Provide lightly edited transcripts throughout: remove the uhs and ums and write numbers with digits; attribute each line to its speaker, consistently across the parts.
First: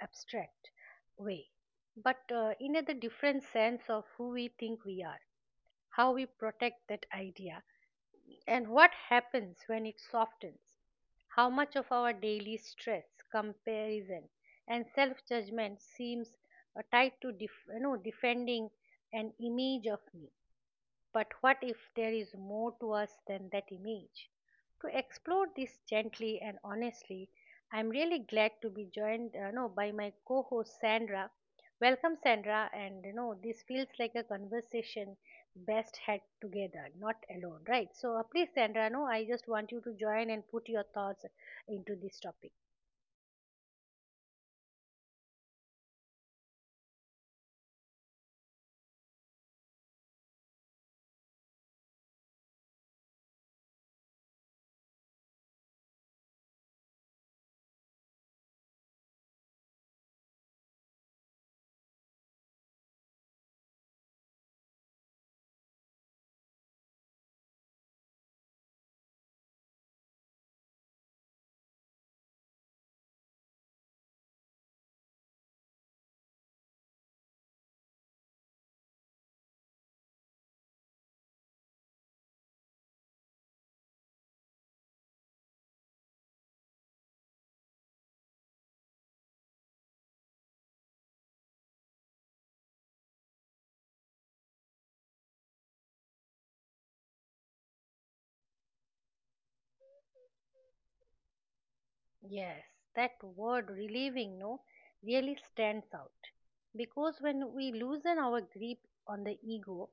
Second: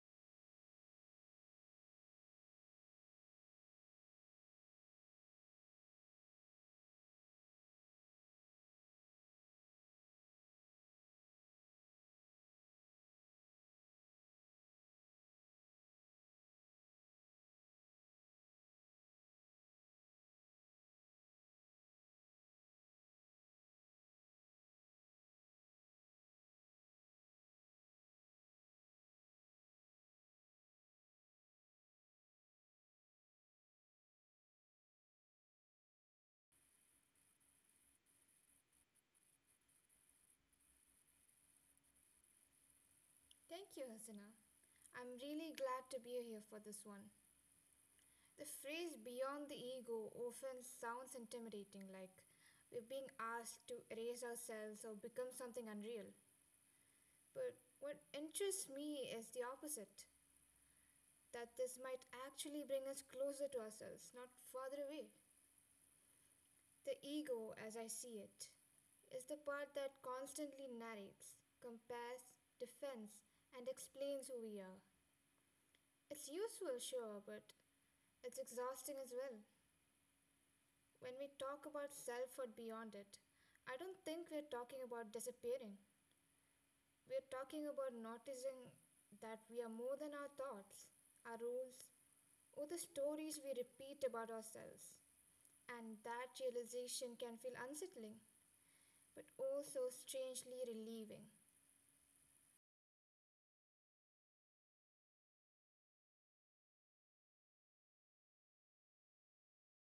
Speaker 1: abstract way, but in a the different sense of who we think we are, how we protect that idea, and what happens when it softens? How much of our daily stress, comparison, and self judgment seems tied to defending an image of me? But what if there is more to us than that image? To explore this gently and honestly, I am really glad to be joined no, by my co host Sandra. Welcome, Sandra, and this feels like a conversation best had together, not alone, right? So, please, Sandra, no, I just want you to join and put your thoughts into this topic.
Speaker 2: Thank you, Hasina. I'm really glad to be here for this one. The phrase beyond the ego often sounds intimidating, like we're being asked to erase ourselves or become something unreal. But what interests me is the opposite that this might actually bring us closer to ourselves, not farther away. The ego, as I see it, is the part that constantly narrates, compares, defends, and explains who we are. It's useful, sure, but it's exhausting as well. When we talk about self or beyond it, I don't think we're talking about disappearing. We're talking about noticing that we are more than our thoughts, our rules, or the stories we repeat about ourselves. And that realization can feel unsettling, but also strangely relieving.
Speaker 1: Yes, that word relieving no really stands out because when we loosen our grip on the ego,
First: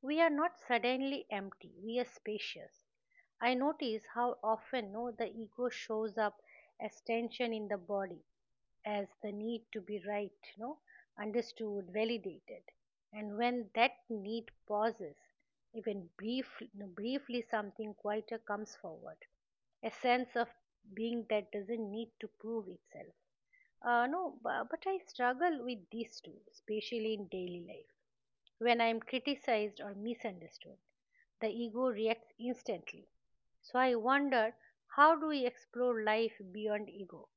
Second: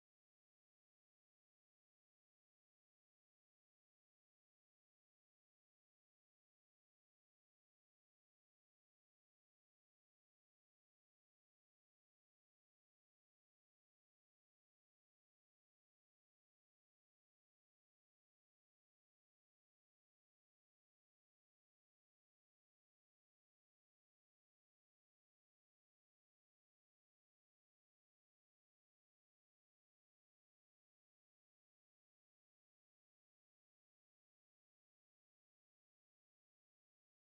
Speaker 1: we are not suddenly empty, we are spacious. I notice how often no, the ego shows up as tension in the body, as the need to be right, no, understood, validated. And when that need pauses, even brief, no, briefly, something quieter comes forward, a sense of being that doesn't need to prove itself. No, bu- but I struggle with these two, especially in daily life, when I'm criticized or misunderstood the ego reacts instantly. So I wonder, how do we explore life beyond ego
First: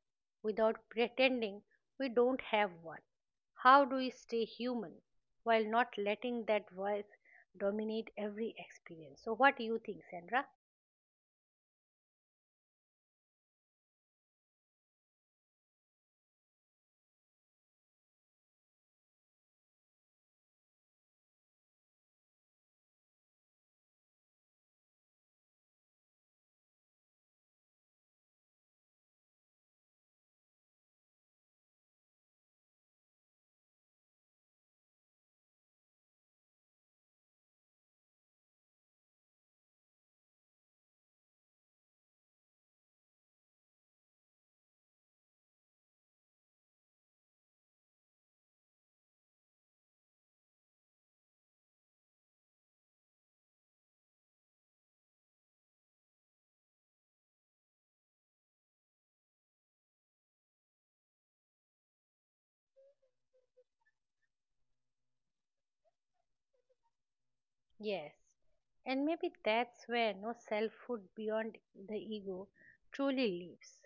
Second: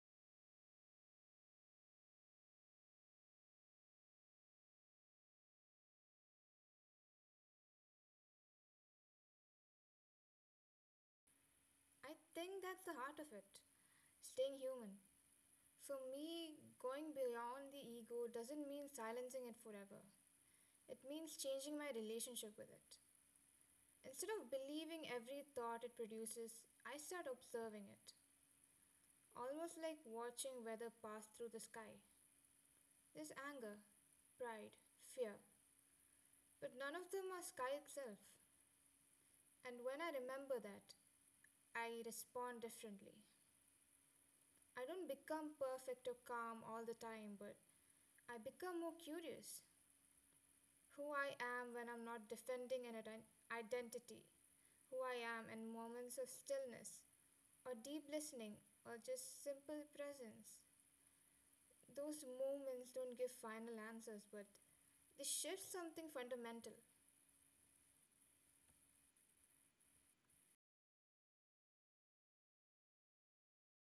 Speaker 1: without pretending we don't have one? How do we stay human while not letting that voice dominate every experience? So what do you think, Sandra?
Speaker 2: I think that's the heart of it staying human. For me, going beyond the ego doesn't mean silencing it forever. It means changing my relationship with it. Instead of believing every thought it produces, I start observing it, almost like watching weather pass through the sky. There's anger, pride, fear, but none of them are sky itself. And when I remember that, I respond differently. I don't become perfect or calm all the time, but I become more curious, who I am when I'm not defending an identity, who I am in moments of stillness, or deep listening, or just simple presence. Those moments don't give final answers, but they shift something fundamental.
Speaker 1: Yes. And maybe that's where no selfhood beyond the ego truly lives,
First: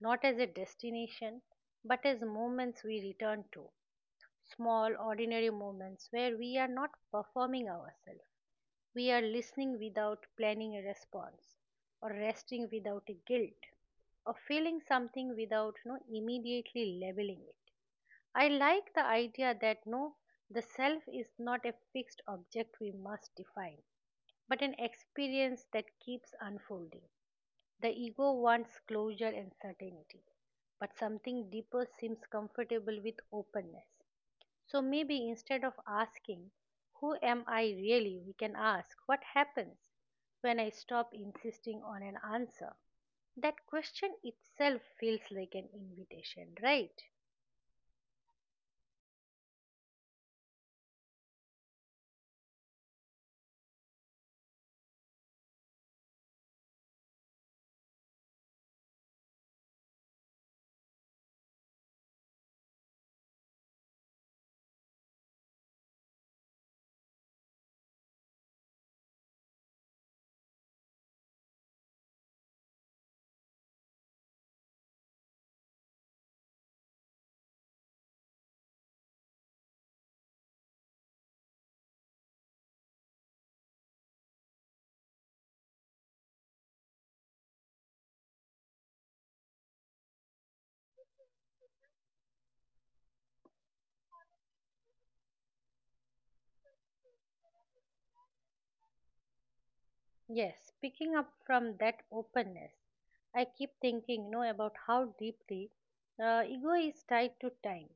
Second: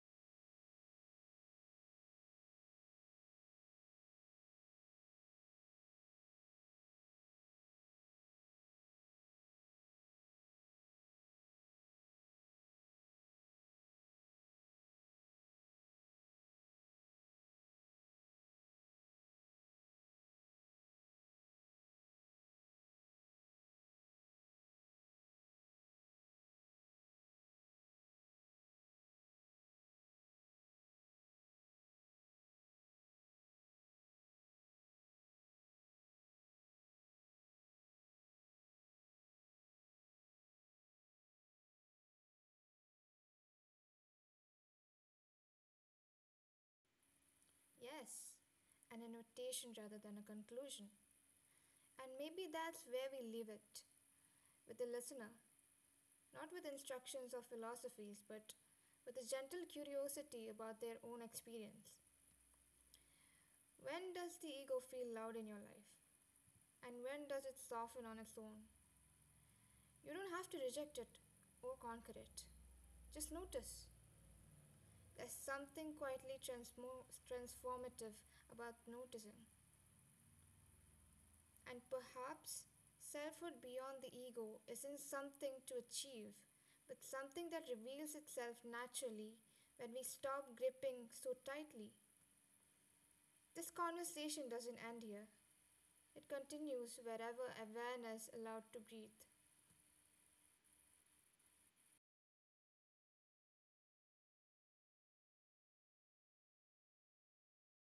Speaker 1: not as a destination, but as moments we return to, small, ordinary moments where we are not performing ourselves. We are listening without planning a response, or resting without a guilt, or feeling something without no immediately labeling it. I like the idea that the self is not a fixed object we must define, but an experience that keeps unfolding. The ego wants closure and certainty, but something deeper seems comfortable with openness. So maybe instead of asking, who am I really? We can ask, what happens when I stop insisting on an answer? That question itself feels like an invitation, right?
Speaker 2: Yes, an annotation rather than a conclusion. And maybe that's where we leave it with the listener, not with instructions or philosophies, but with a gentle curiosity about their own experience. When does the ego feel loud in your life? And when does it soften on its own? You don't have to reject it or conquer it. Just notice. There's something quietly transformative about noticing. And perhaps selfhood beyond the ego isn't something to achieve, but something that reveals itself naturally when we stop gripping so tightly. This conversation doesn't end here, it continues wherever awareness is allowed to breathe.
Speaker 1: Yes, picking up from that openness, I keep thinking, about how deeply ego is tied to time.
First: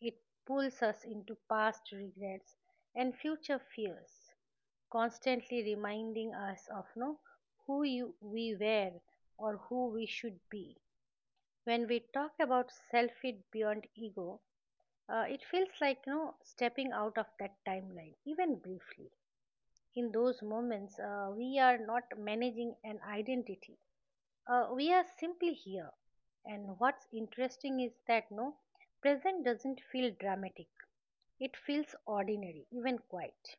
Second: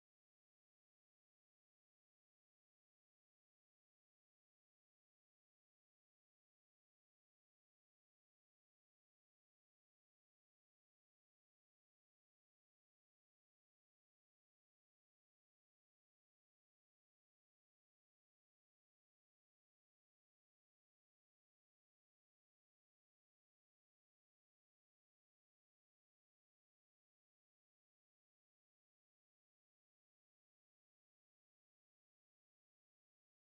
Speaker 1: It pulls us into past regrets and future fears, constantly reminding us of no we were or who we should be. When we talk about selfhood beyond ego, it feels like stepping out of that timeline, even briefly. In those moments, we are not managing an identity. We are simply here. And what's interesting is that present doesn't feel dramatic. It feels ordinary, even quiet,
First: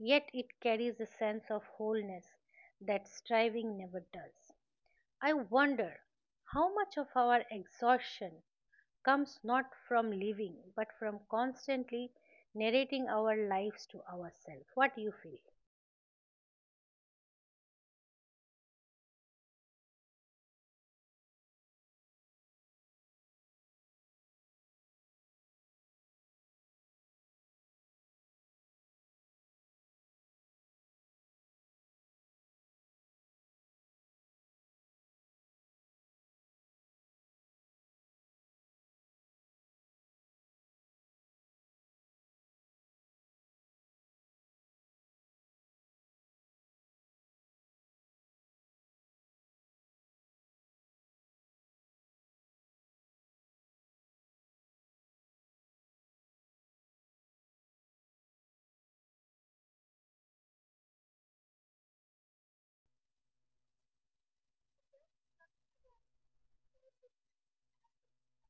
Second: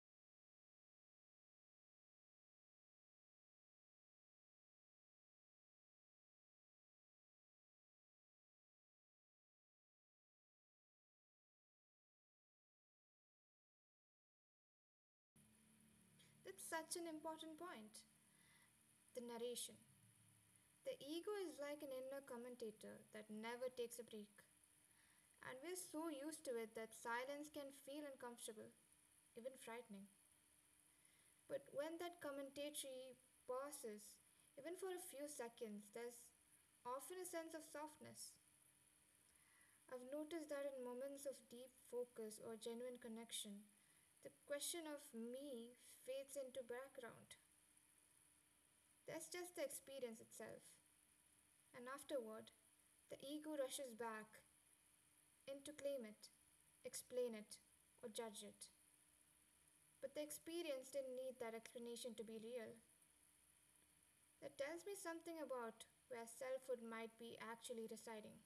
Speaker 1: yet it carries a sense of wholeness that striving never does. I wonder how much of our exhaustion comes not from living but from constantly narrating our lives to ourselves. What do you feel?
Speaker 2: That's such an important point. The narration. The ego is like an inner commentator that never takes a break. And we're so used to it that silence can feel uncomfortable, even frightening. But when that commentatory pauses, even for a few seconds, there's often a sense of softness. I've noticed that in moments of deep focus or genuine connection, the question of me fades into background. That's just the experience itself. And afterward the ego rushes back in to claim it, explain it, or judge it. But the experience didn't need that explanation to be real. That tells me something about where selfhood might be actually residing.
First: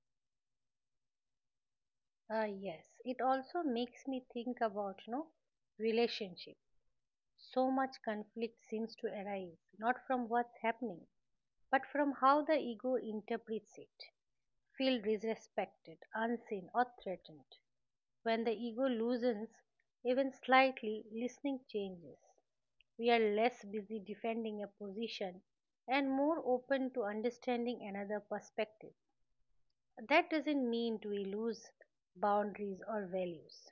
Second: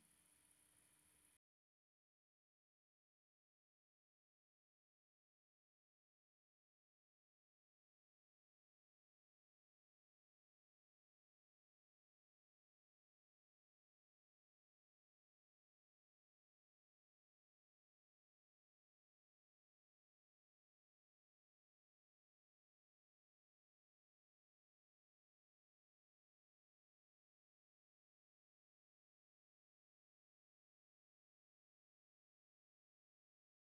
Speaker 1: Yes, it also makes me think about no relationship. So much conflict seems to arise not from what's happening, but from how the ego interprets it. Feel disrespected, unseen, or threatened. When the ego loosens even slightly, listening changes. We are less busy defending a position and more open to understanding another perspective. That doesn't mean we lose boundaries or values.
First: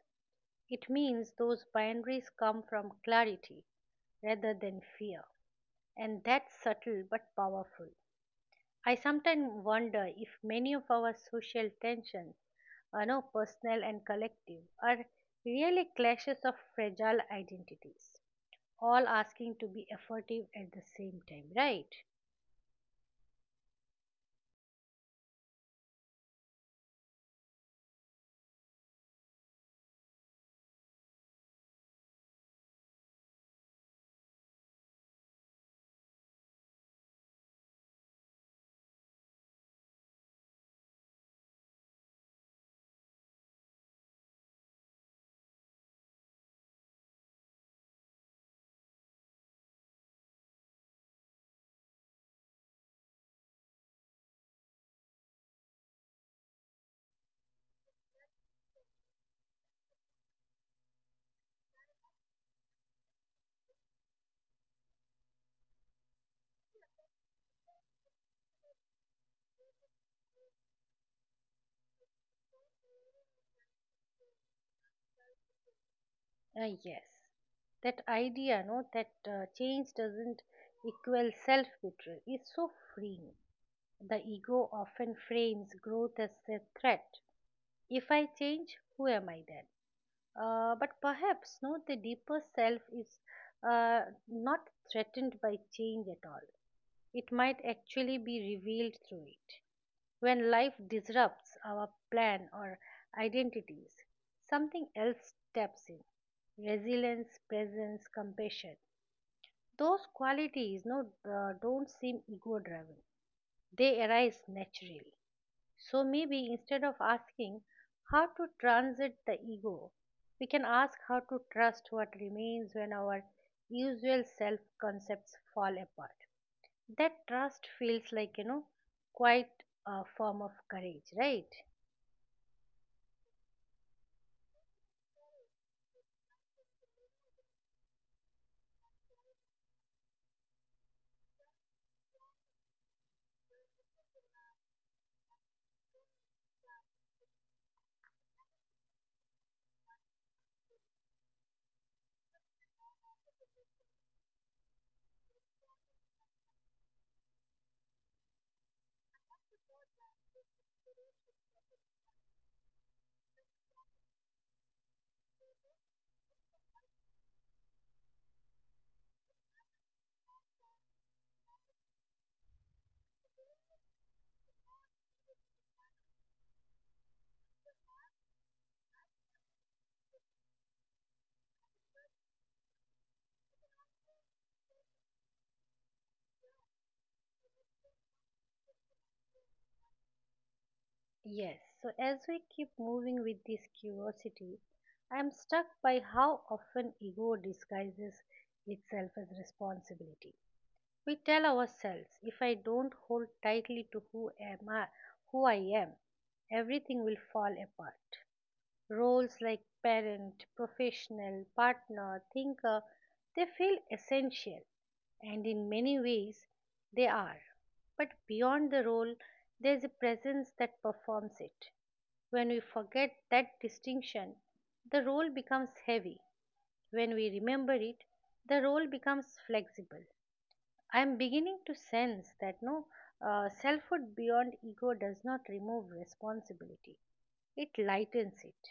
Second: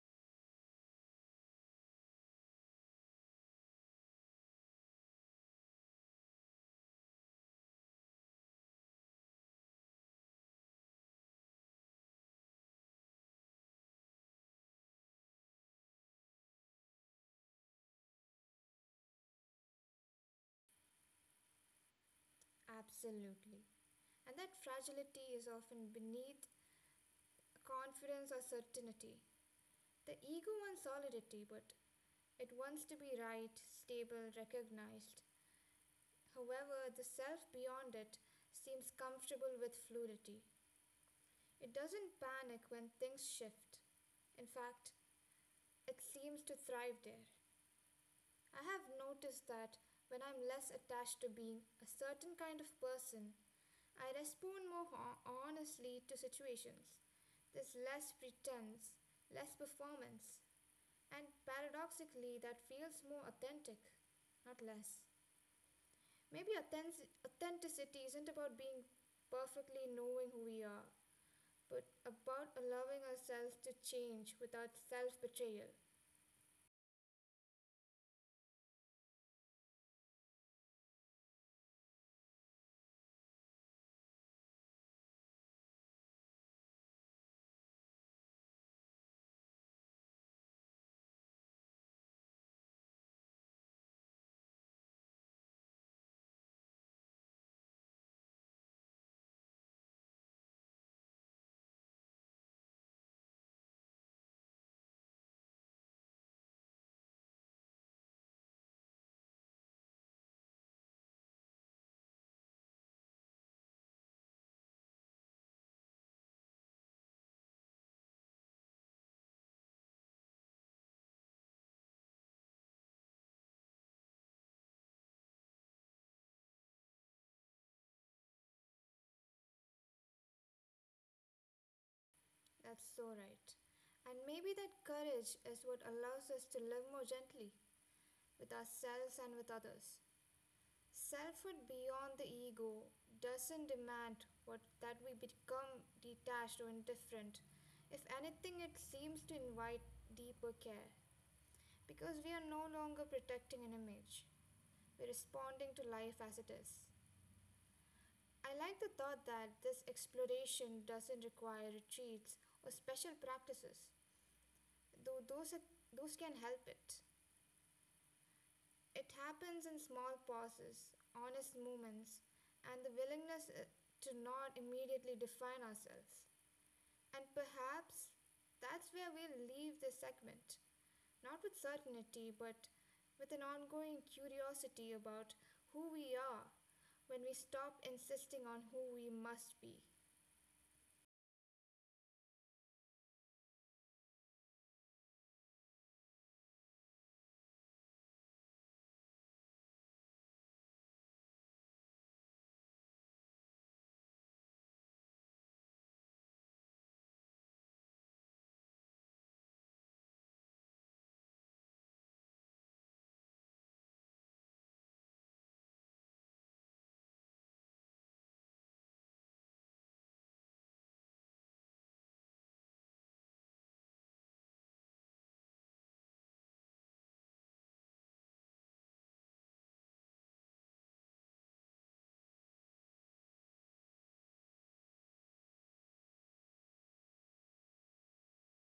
Speaker 1: It means those boundaries come from clarity rather than fear. And that's subtle but powerful. I sometimes wonder if many of our social tensions, no, personal and collective, are really clashes of fragile identities, all asking to be effective at the same time, right?
Speaker 2: Absolutely. And that fragility is often beneath confidence or certainty. The ego wants solidity, but it wants to be right, stable, recognized. However, the self beyond it seems comfortable with fluidity. It doesn't panic when things shift. In fact, it seems to thrive there. I have noticed that when I'm less attached to being a certain kind of person, I respond more honestly to situations. There's less pretense, less performance, and paradoxically, that feels more authentic, not less. Maybe authenticity isn't about being perfectly knowing who we are, but about allowing ourselves to change without self betrayal.
Speaker 1: Yes. That idea, that change doesn't equal self betrayal is so freeing. The ego often frames growth as a threat. If I change, who am I then? But perhaps no, the deeper self is uh, not threatened by change at all. It might actually be revealed through it. When life disrupts our plan or identities, something else steps in. Resilience, presence, compassion. Those qualities don't seem ego driven, they arise naturally. So maybe instead of asking how to transit the ego, we can ask how to trust what remains when our usual self concepts fall apart. That trust feels like, quite a form of courage, right?
Speaker 2: That's so right. And maybe that courage is what allows us to live more gently with ourselves and with others. Selfhood beyond the ego doesn't demand what, that we become detached or indifferent. If anything, it seems to invite deeper care because we are no longer protecting an image. We're responding to life as it is. I like the thought that this exploration doesn't require retreats or special practices, though those, are, those can help it. It happens in small pauses, honest moments, and the willingness to not immediately define ourselves. And perhaps that's where we'll leave this segment. Not with certainty, but with an ongoing curiosity about who we are when we stop insisting on who we must be.
Speaker 1: Yes. So as we keep moving with this curiosity, I'm struck by how often ego disguises itself as responsibility. We tell ourselves if I don't hold tightly to who I am, everything will fall apart. Roles like parent, professional, partner, thinker, they feel essential, and in many ways they are. But beyond the role, there's a presence that performs it. When we forget that distinction, the role becomes heavy. When we remember it, the role becomes flexible. I am beginning to sense that no selfhood beyond ego does not remove responsibility. It lightens it.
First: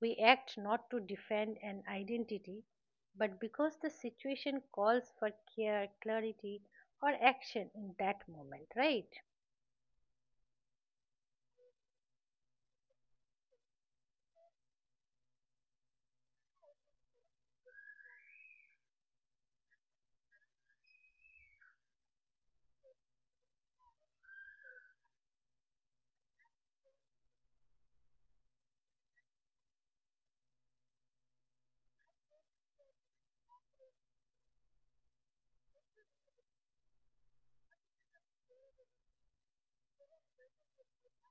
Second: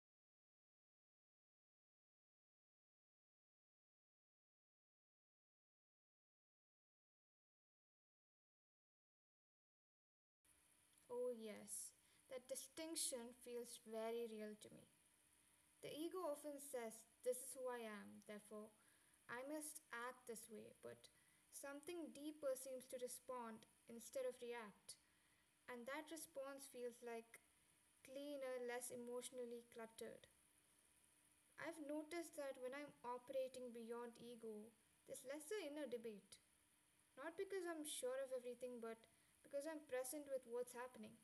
Speaker 1: We act not to defend an identity, but because the situation calls for care, clarity, or action in that moment, right?
Speaker 2: Oh, yes, that distinction feels very real to me. The ego often says, "This is who I am, therefore I must act this way," but something deeper seems to respond instead of react. And that response feels like cleaner, less emotionally cluttered. I've noticed that when I'm operating beyond ego, there's lesser inner debate. Not because I'm sure of everything, but because I'm present with what's happening.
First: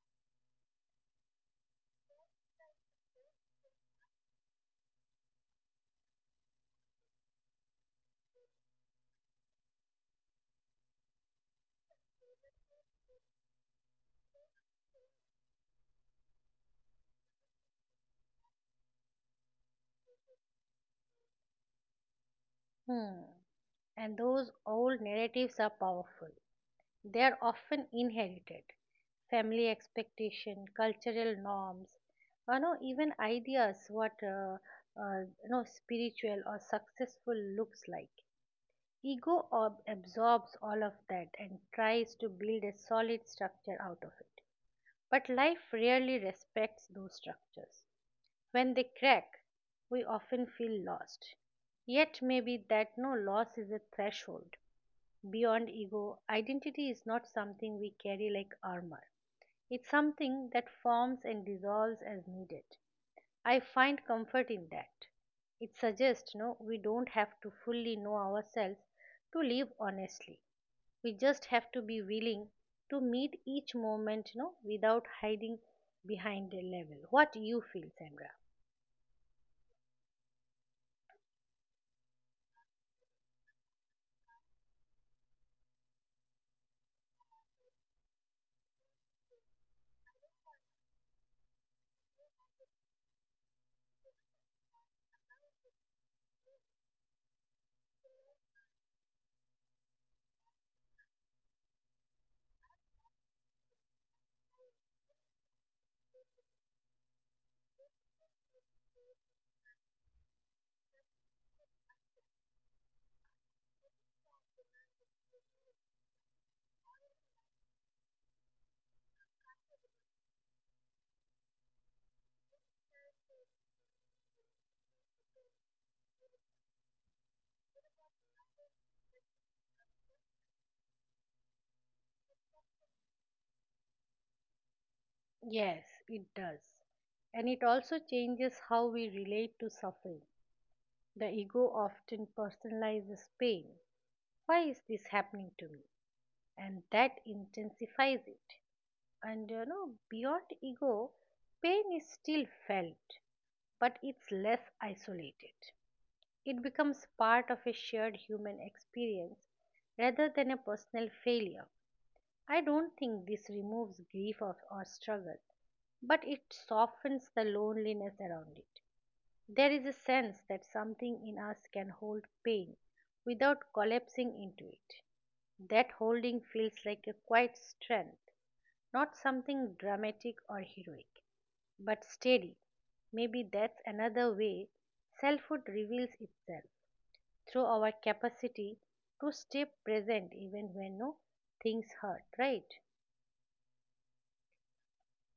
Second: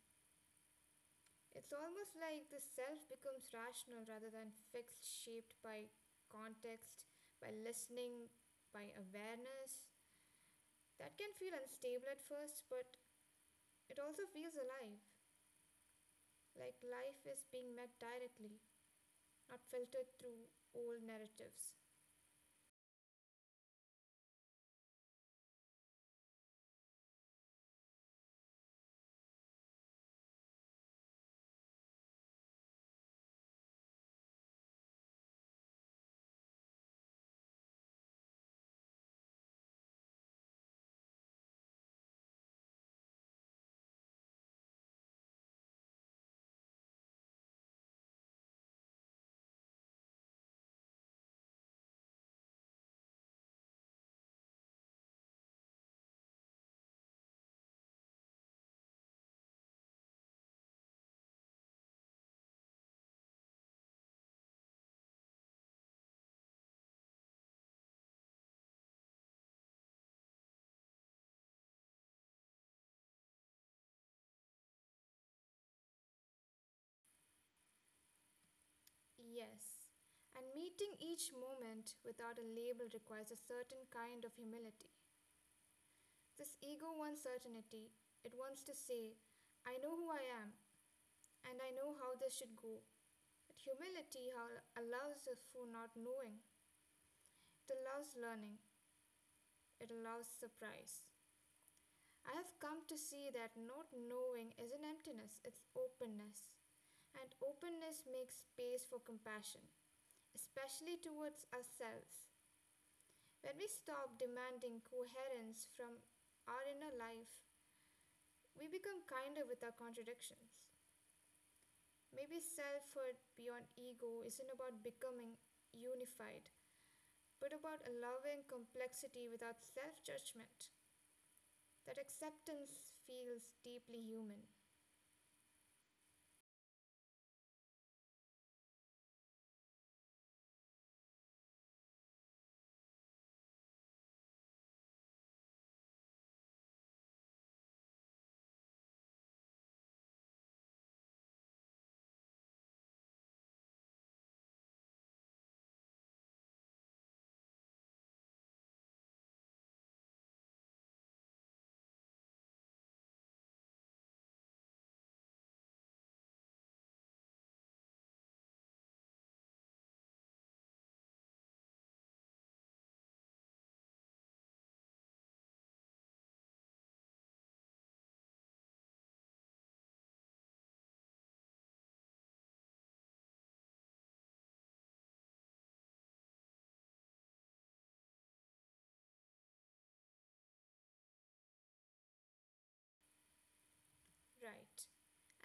Speaker 2: It's almost like the self becomes rational rather than fixed, shaped by context, by listening, by awareness. That can feel unstable at first, but it also feels alive, like life is being met directly. Not filtered through old narratives.
Speaker 1: Hmm. And those old narratives are powerful. They are often inherited. Family expectation, cultural norms, even ideas what spiritual or successful looks like. Ego absorbs all of that and tries to build a solid structure out of it. But life rarely respects those structures. When they crack, we often feel lost. Yet maybe that no loss is a threshold. Beyond ego, identity is not something we carry like armor. It's something that forms and dissolves as needed. I find comfort in that. It suggests we don't have to fully know ourselves to live honestly. We just have to be willing to meet each moment without hiding behind a level. What you feel, Sandra?
Speaker 2: Yes. And meeting each moment without a label requires a certain kind of humility. This ego wants certainty, it wants to say, "I know who I am, and I know how this should go." But humility allows us for not knowing, it allows learning, it allows surprise. I have come to see that not knowing isn't emptiness, it's openness. And openness makes space for compassion, especially towards ourselves. When we stop demanding coherence from our inner life, we become kinder with our contradictions. Maybe selfhood beyond ego isn't about becoming unified, but about allowing complexity without self judgment. That acceptance feels deeply human,
Speaker 1: Yes, it does. And it also changes how we relate to suffering. The ego often personalizes pain. Why is this happening to me? And that intensifies it. And beyond ego, pain is still felt, but it's less isolated. It becomes part of a shared human experience rather than a personal failure. I don't think this removes grief or struggle, but it softens the loneliness around it. There is a sense that something in us can hold pain without collapsing into it. That holding feels like a quiet strength, not something dramatic or heroic, but steady. Maybe that's another way selfhood reveals itself, through our capacity to stay present even when no things hurt, right?
Speaker 2: right?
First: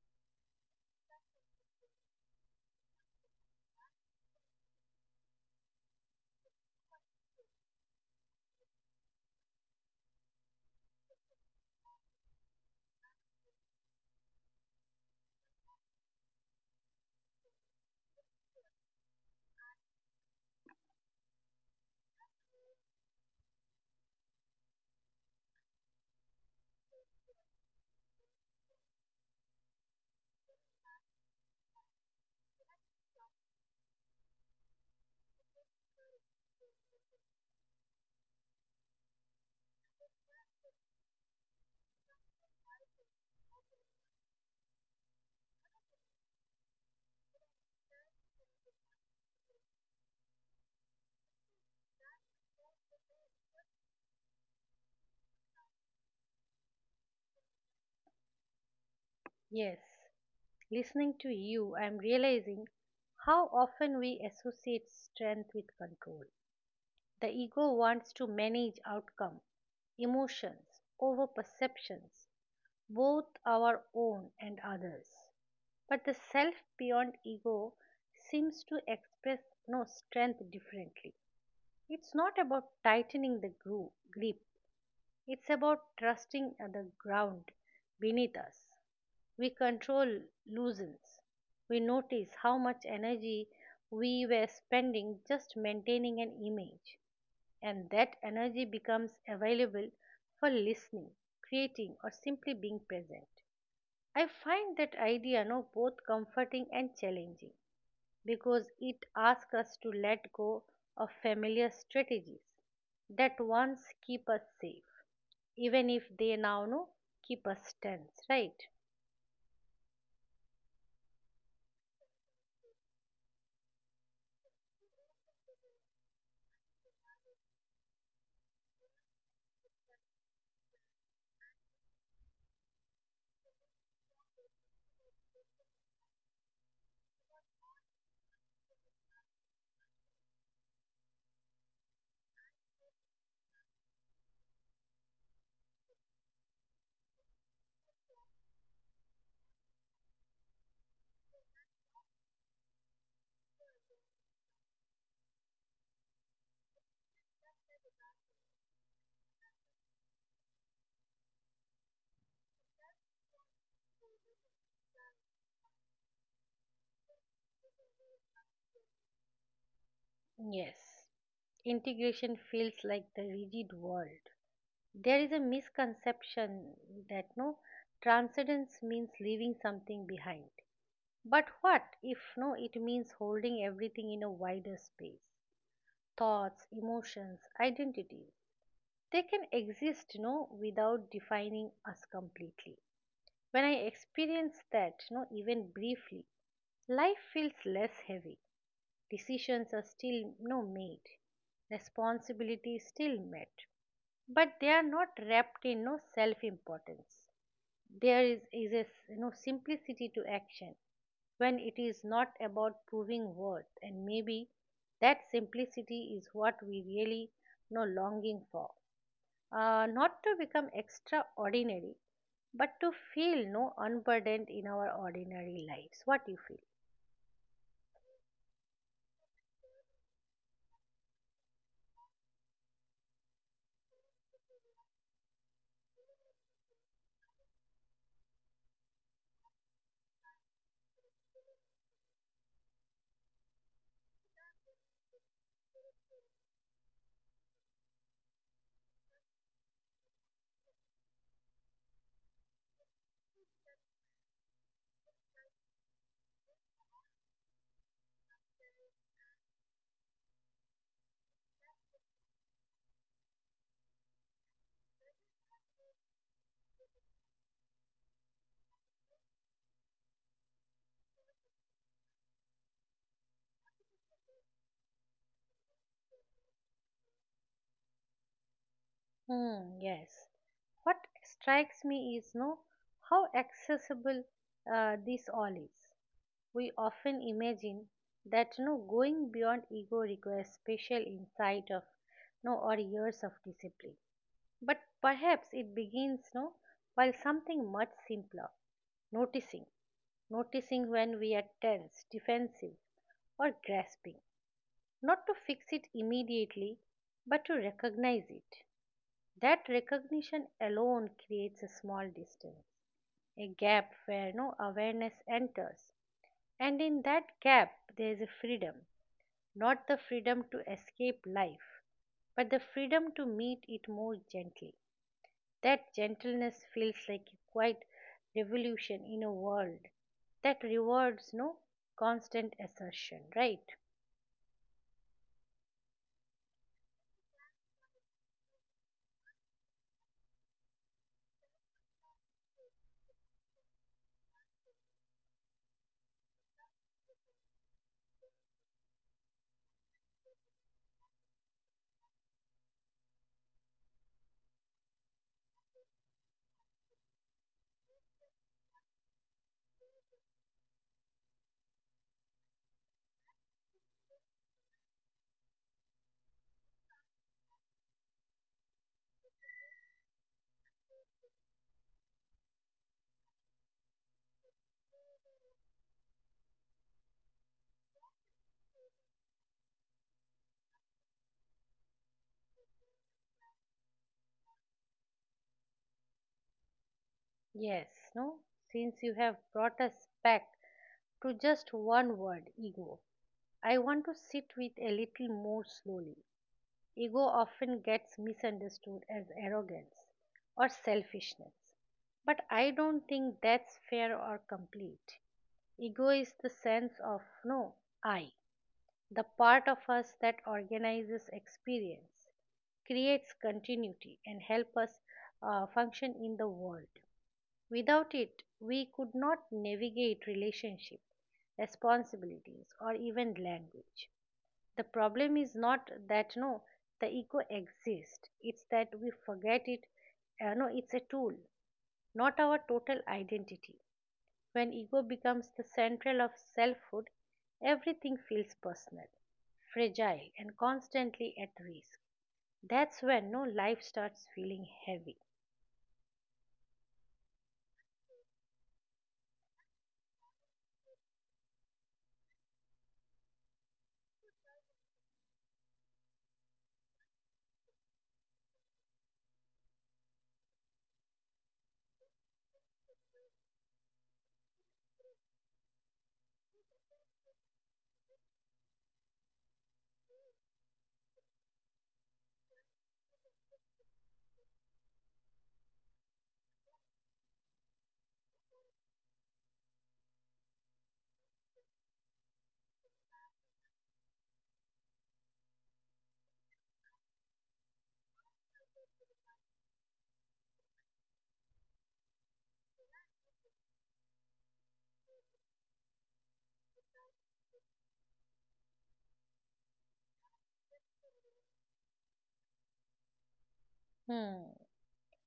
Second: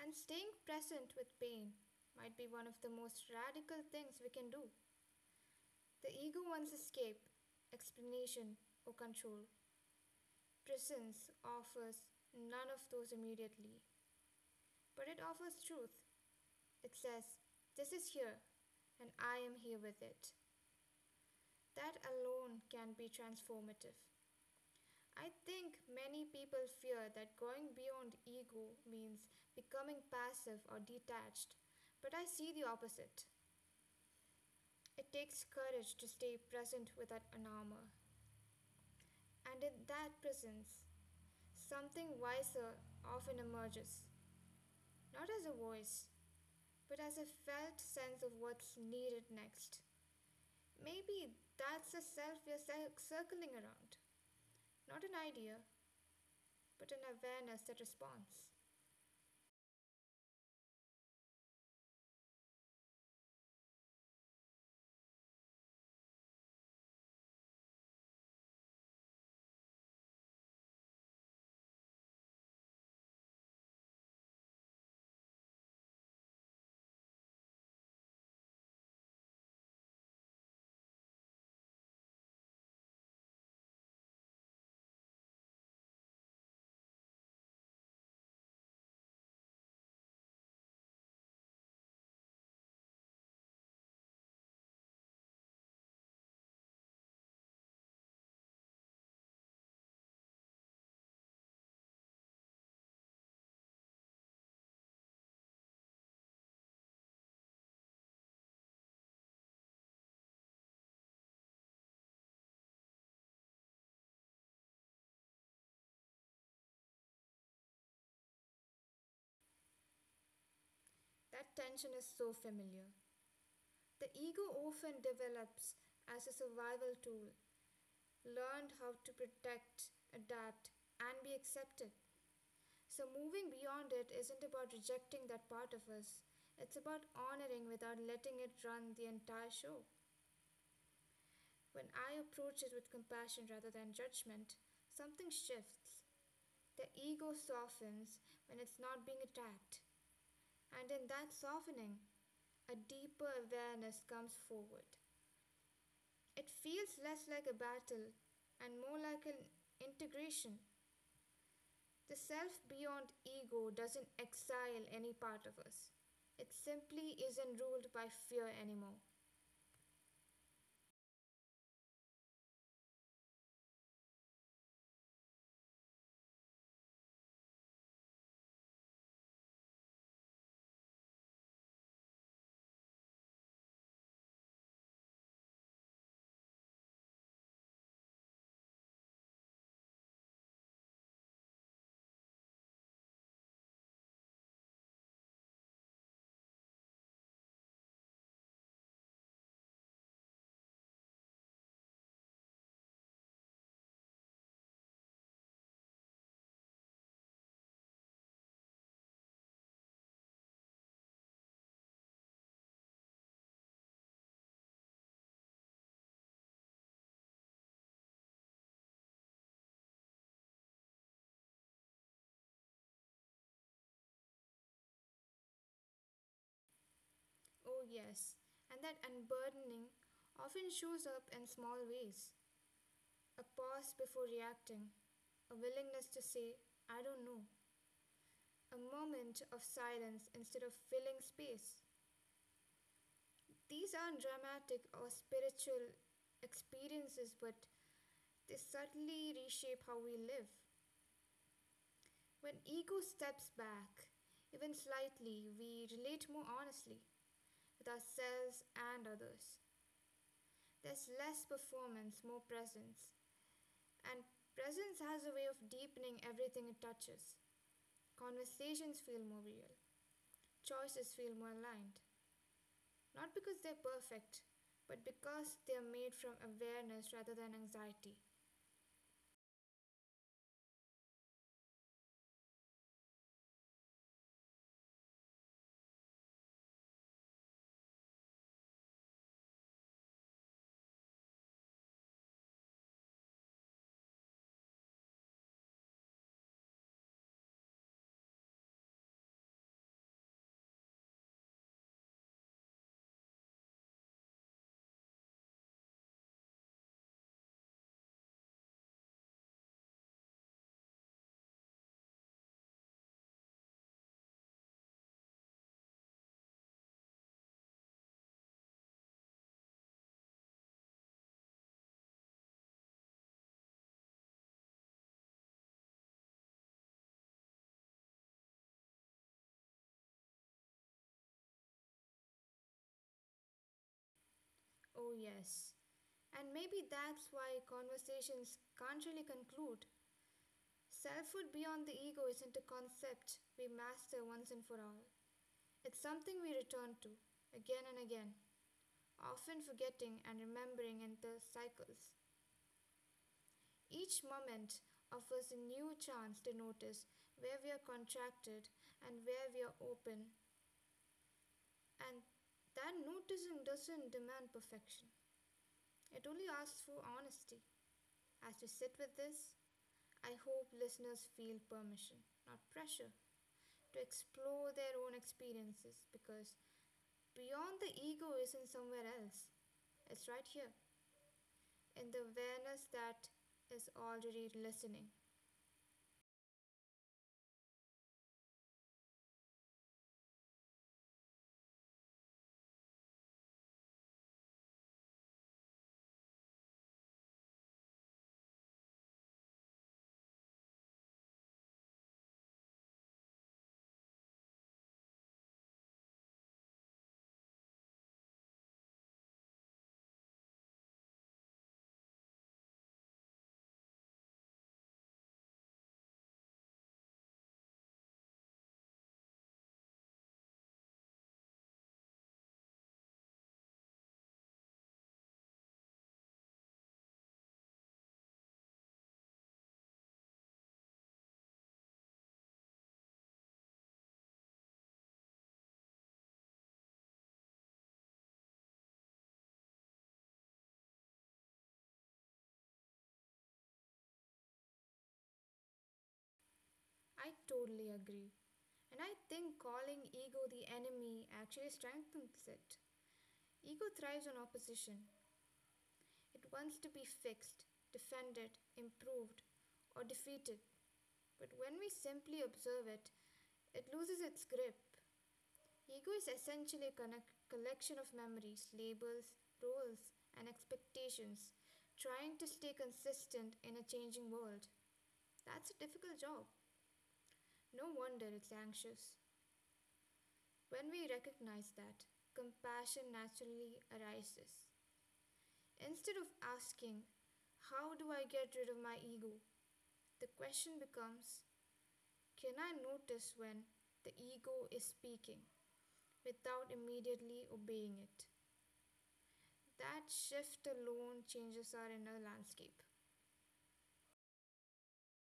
Speaker 2: And staying present with pain might be one of the most radical things we can do. The ego wants escape, explanation, or control. Presence offers none of those immediately, but it offers truth. It says, "This is here, and I am here with it." That alone can be transformative. I think many people fear that going beyond ego means becoming passive or detached, but I see the opposite. It takes courage to stay present with without armor, and in that presence, something wiser often emerges, not as a voice, but as a felt sense of what's needed next. Maybe that's the self we are circling around. Not an idea, but an awareness that responds.
Speaker 1: Yes. Listening to you, I am realizing how often we associate strength with control. The ego wants to manage outcome, emotions over perceptions, both our own and others. But the self beyond ego seems to express no strength differently. It's not about tightening the grip, it's about trusting the ground beneath us. We control loosens. We notice how much energy we were spending just maintaining an image, and that energy becomes available for listening, creating, or simply being present. I find that idea no both comforting and challenging, because it asks us to let go of familiar strategies that once keep us safe, even if they now no keep us tense, right?
Speaker 2: That tension is so familiar. The ego often develops as a survival tool, learned how to protect, adapt, and be accepted. So, moving beyond it isn't about rejecting that part of us, it's about honoring without letting it run the entire show. When I approach it with compassion rather than judgment, something shifts. The ego softens when it's not being attacked, and in that softening, a deeper awareness comes forward. It feels less like a battle and more like an integration. The self beyond ego doesn't exile any part of us. It simply isn't ruled by fear anymore.
Speaker 1: Yes. Integration feels like the rigid world. There is a misconception that no transcendence means leaving something behind, but what if no it means holding everything in a wider space? Thoughts, emotions, identity, they can exist without defining us completely. When I experience that, no even briefly, life feels less heavy. Decisions are still no made, responsibilities still met, but they are not wrapped in no self importance. There is a simplicity to action when it is not about proving worth. And maybe that simplicity is what we really longing for, not to become extraordinary, but to feel no unburdened in our ordinary lives. What do you feel?
Speaker 2: Oh, yes, and that unburdening often shows up in small ways. A pause before reacting, a willingness to say, "I don't know," a moment of silence instead of filling space. These aren't dramatic or spiritual experiences, but they subtly reshape how we live. When ego steps back, even slightly, we relate more honestly with ourselves and others. There's less performance, more presence. And presence has a way of deepening everything it touches. Conversations feel more real. Choices feel more aligned, not because they're perfect, but because they're made from awareness rather than anxiety.
Speaker 1: Hmm, yes. What strikes me is no how accessible this all is. We often imagine that no going beyond ego requires special insight of no or years of discipline, but perhaps it begins no while something much simpler, noticing, noticing when we are tense, defensive, or grasping, not to fix it immediately but to recognize it. That recognition alone creates a small distance, a gap where no awareness enters. And in that gap there is a freedom, not the freedom to escape life, but the freedom to meet it more gently. That gentleness feels like a quiet revolution in a world that rewards no constant assertion, right?
Speaker 2: Oh, yes. And maybe that's why conversations can't really conclude. Selfhood beyond the ego isn't a concept we master once and for all. It's something we return to again and again, often forgetting and remembering in the cycles. Each moment offers a new chance to notice where we are contracted and where we are open. And that noticing doesn't demand perfection, it only asks for honesty. As you sit with this, I hope listeners feel permission, not pressure, to explore their own experiences because beyond the ego isn't somewhere else. It's right here, in the awareness that is already listening.
Speaker 1: Yes, no? Since you have brought us back to just one word, ego, I want to sit with a little more slowly. Ego often gets misunderstood as arrogance or selfishness, but I don't think that's fair or complete. Ego is the sense of no, I, the part of us that organizes experience, creates continuity, and helps us function in the world. Without it, we could not navigate relationships, responsibilities, or even language. The problem is not that no the ego exists. It's that we forget it no it's a tool, not our total identity. When ego becomes the central of selfhood, everything feels personal, fragile, and constantly at risk. That's when no life starts feeling heavy.
Speaker 2: I totally agree. And I think calling ego the enemy actually strengthens it. Ego thrives on opposition. It wants to be fixed, defended, improved, or defeated, but when we simply observe it, it loses its grip. Ego is essentially a collection of memories, labels, roles, and expectations, trying to stay consistent in a changing world. That's a difficult job. No wonder it's anxious. When we recognize that, compassion naturally arises. Instead of asking, "How do I get rid of my ego?" the question becomes, can I notice when the ego is speaking without immediately obeying it? That shift alone changes our inner landscape.
Speaker 1: Hmm.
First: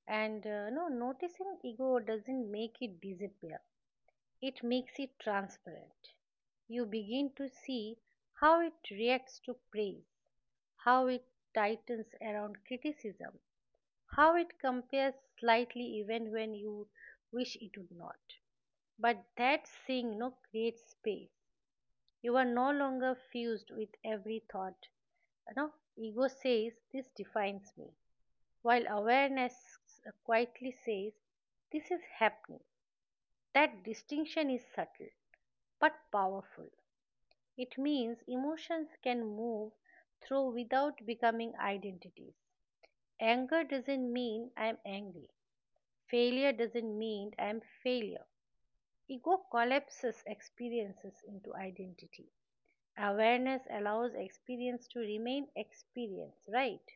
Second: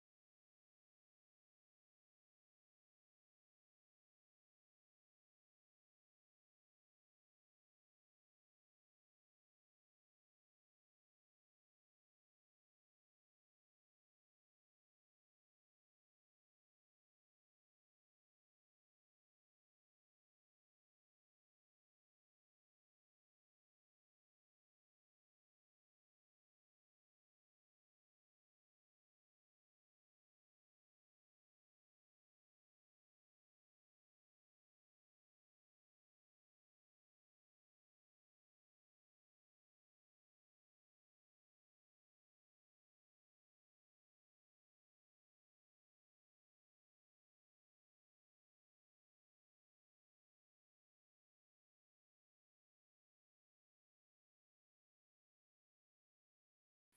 Speaker 1: And noticing ego doesn't make it disappear, it makes it transparent. You begin to see how it reacts to praise, how it tightens around criticism, how it compares slightly even when you wish it would not. But that seeing no creates space. You are no longer fused with every thought. You know, ego says this defines me, while awareness quietly says this is happening. That distinction is subtle but powerful. It means emotions can move through without becoming identities. Anger doesn't mean I'm angry. Failure doesn't mean I'm failure. Ego collapses experiences into identity. Awareness allows experience to remain experience, right?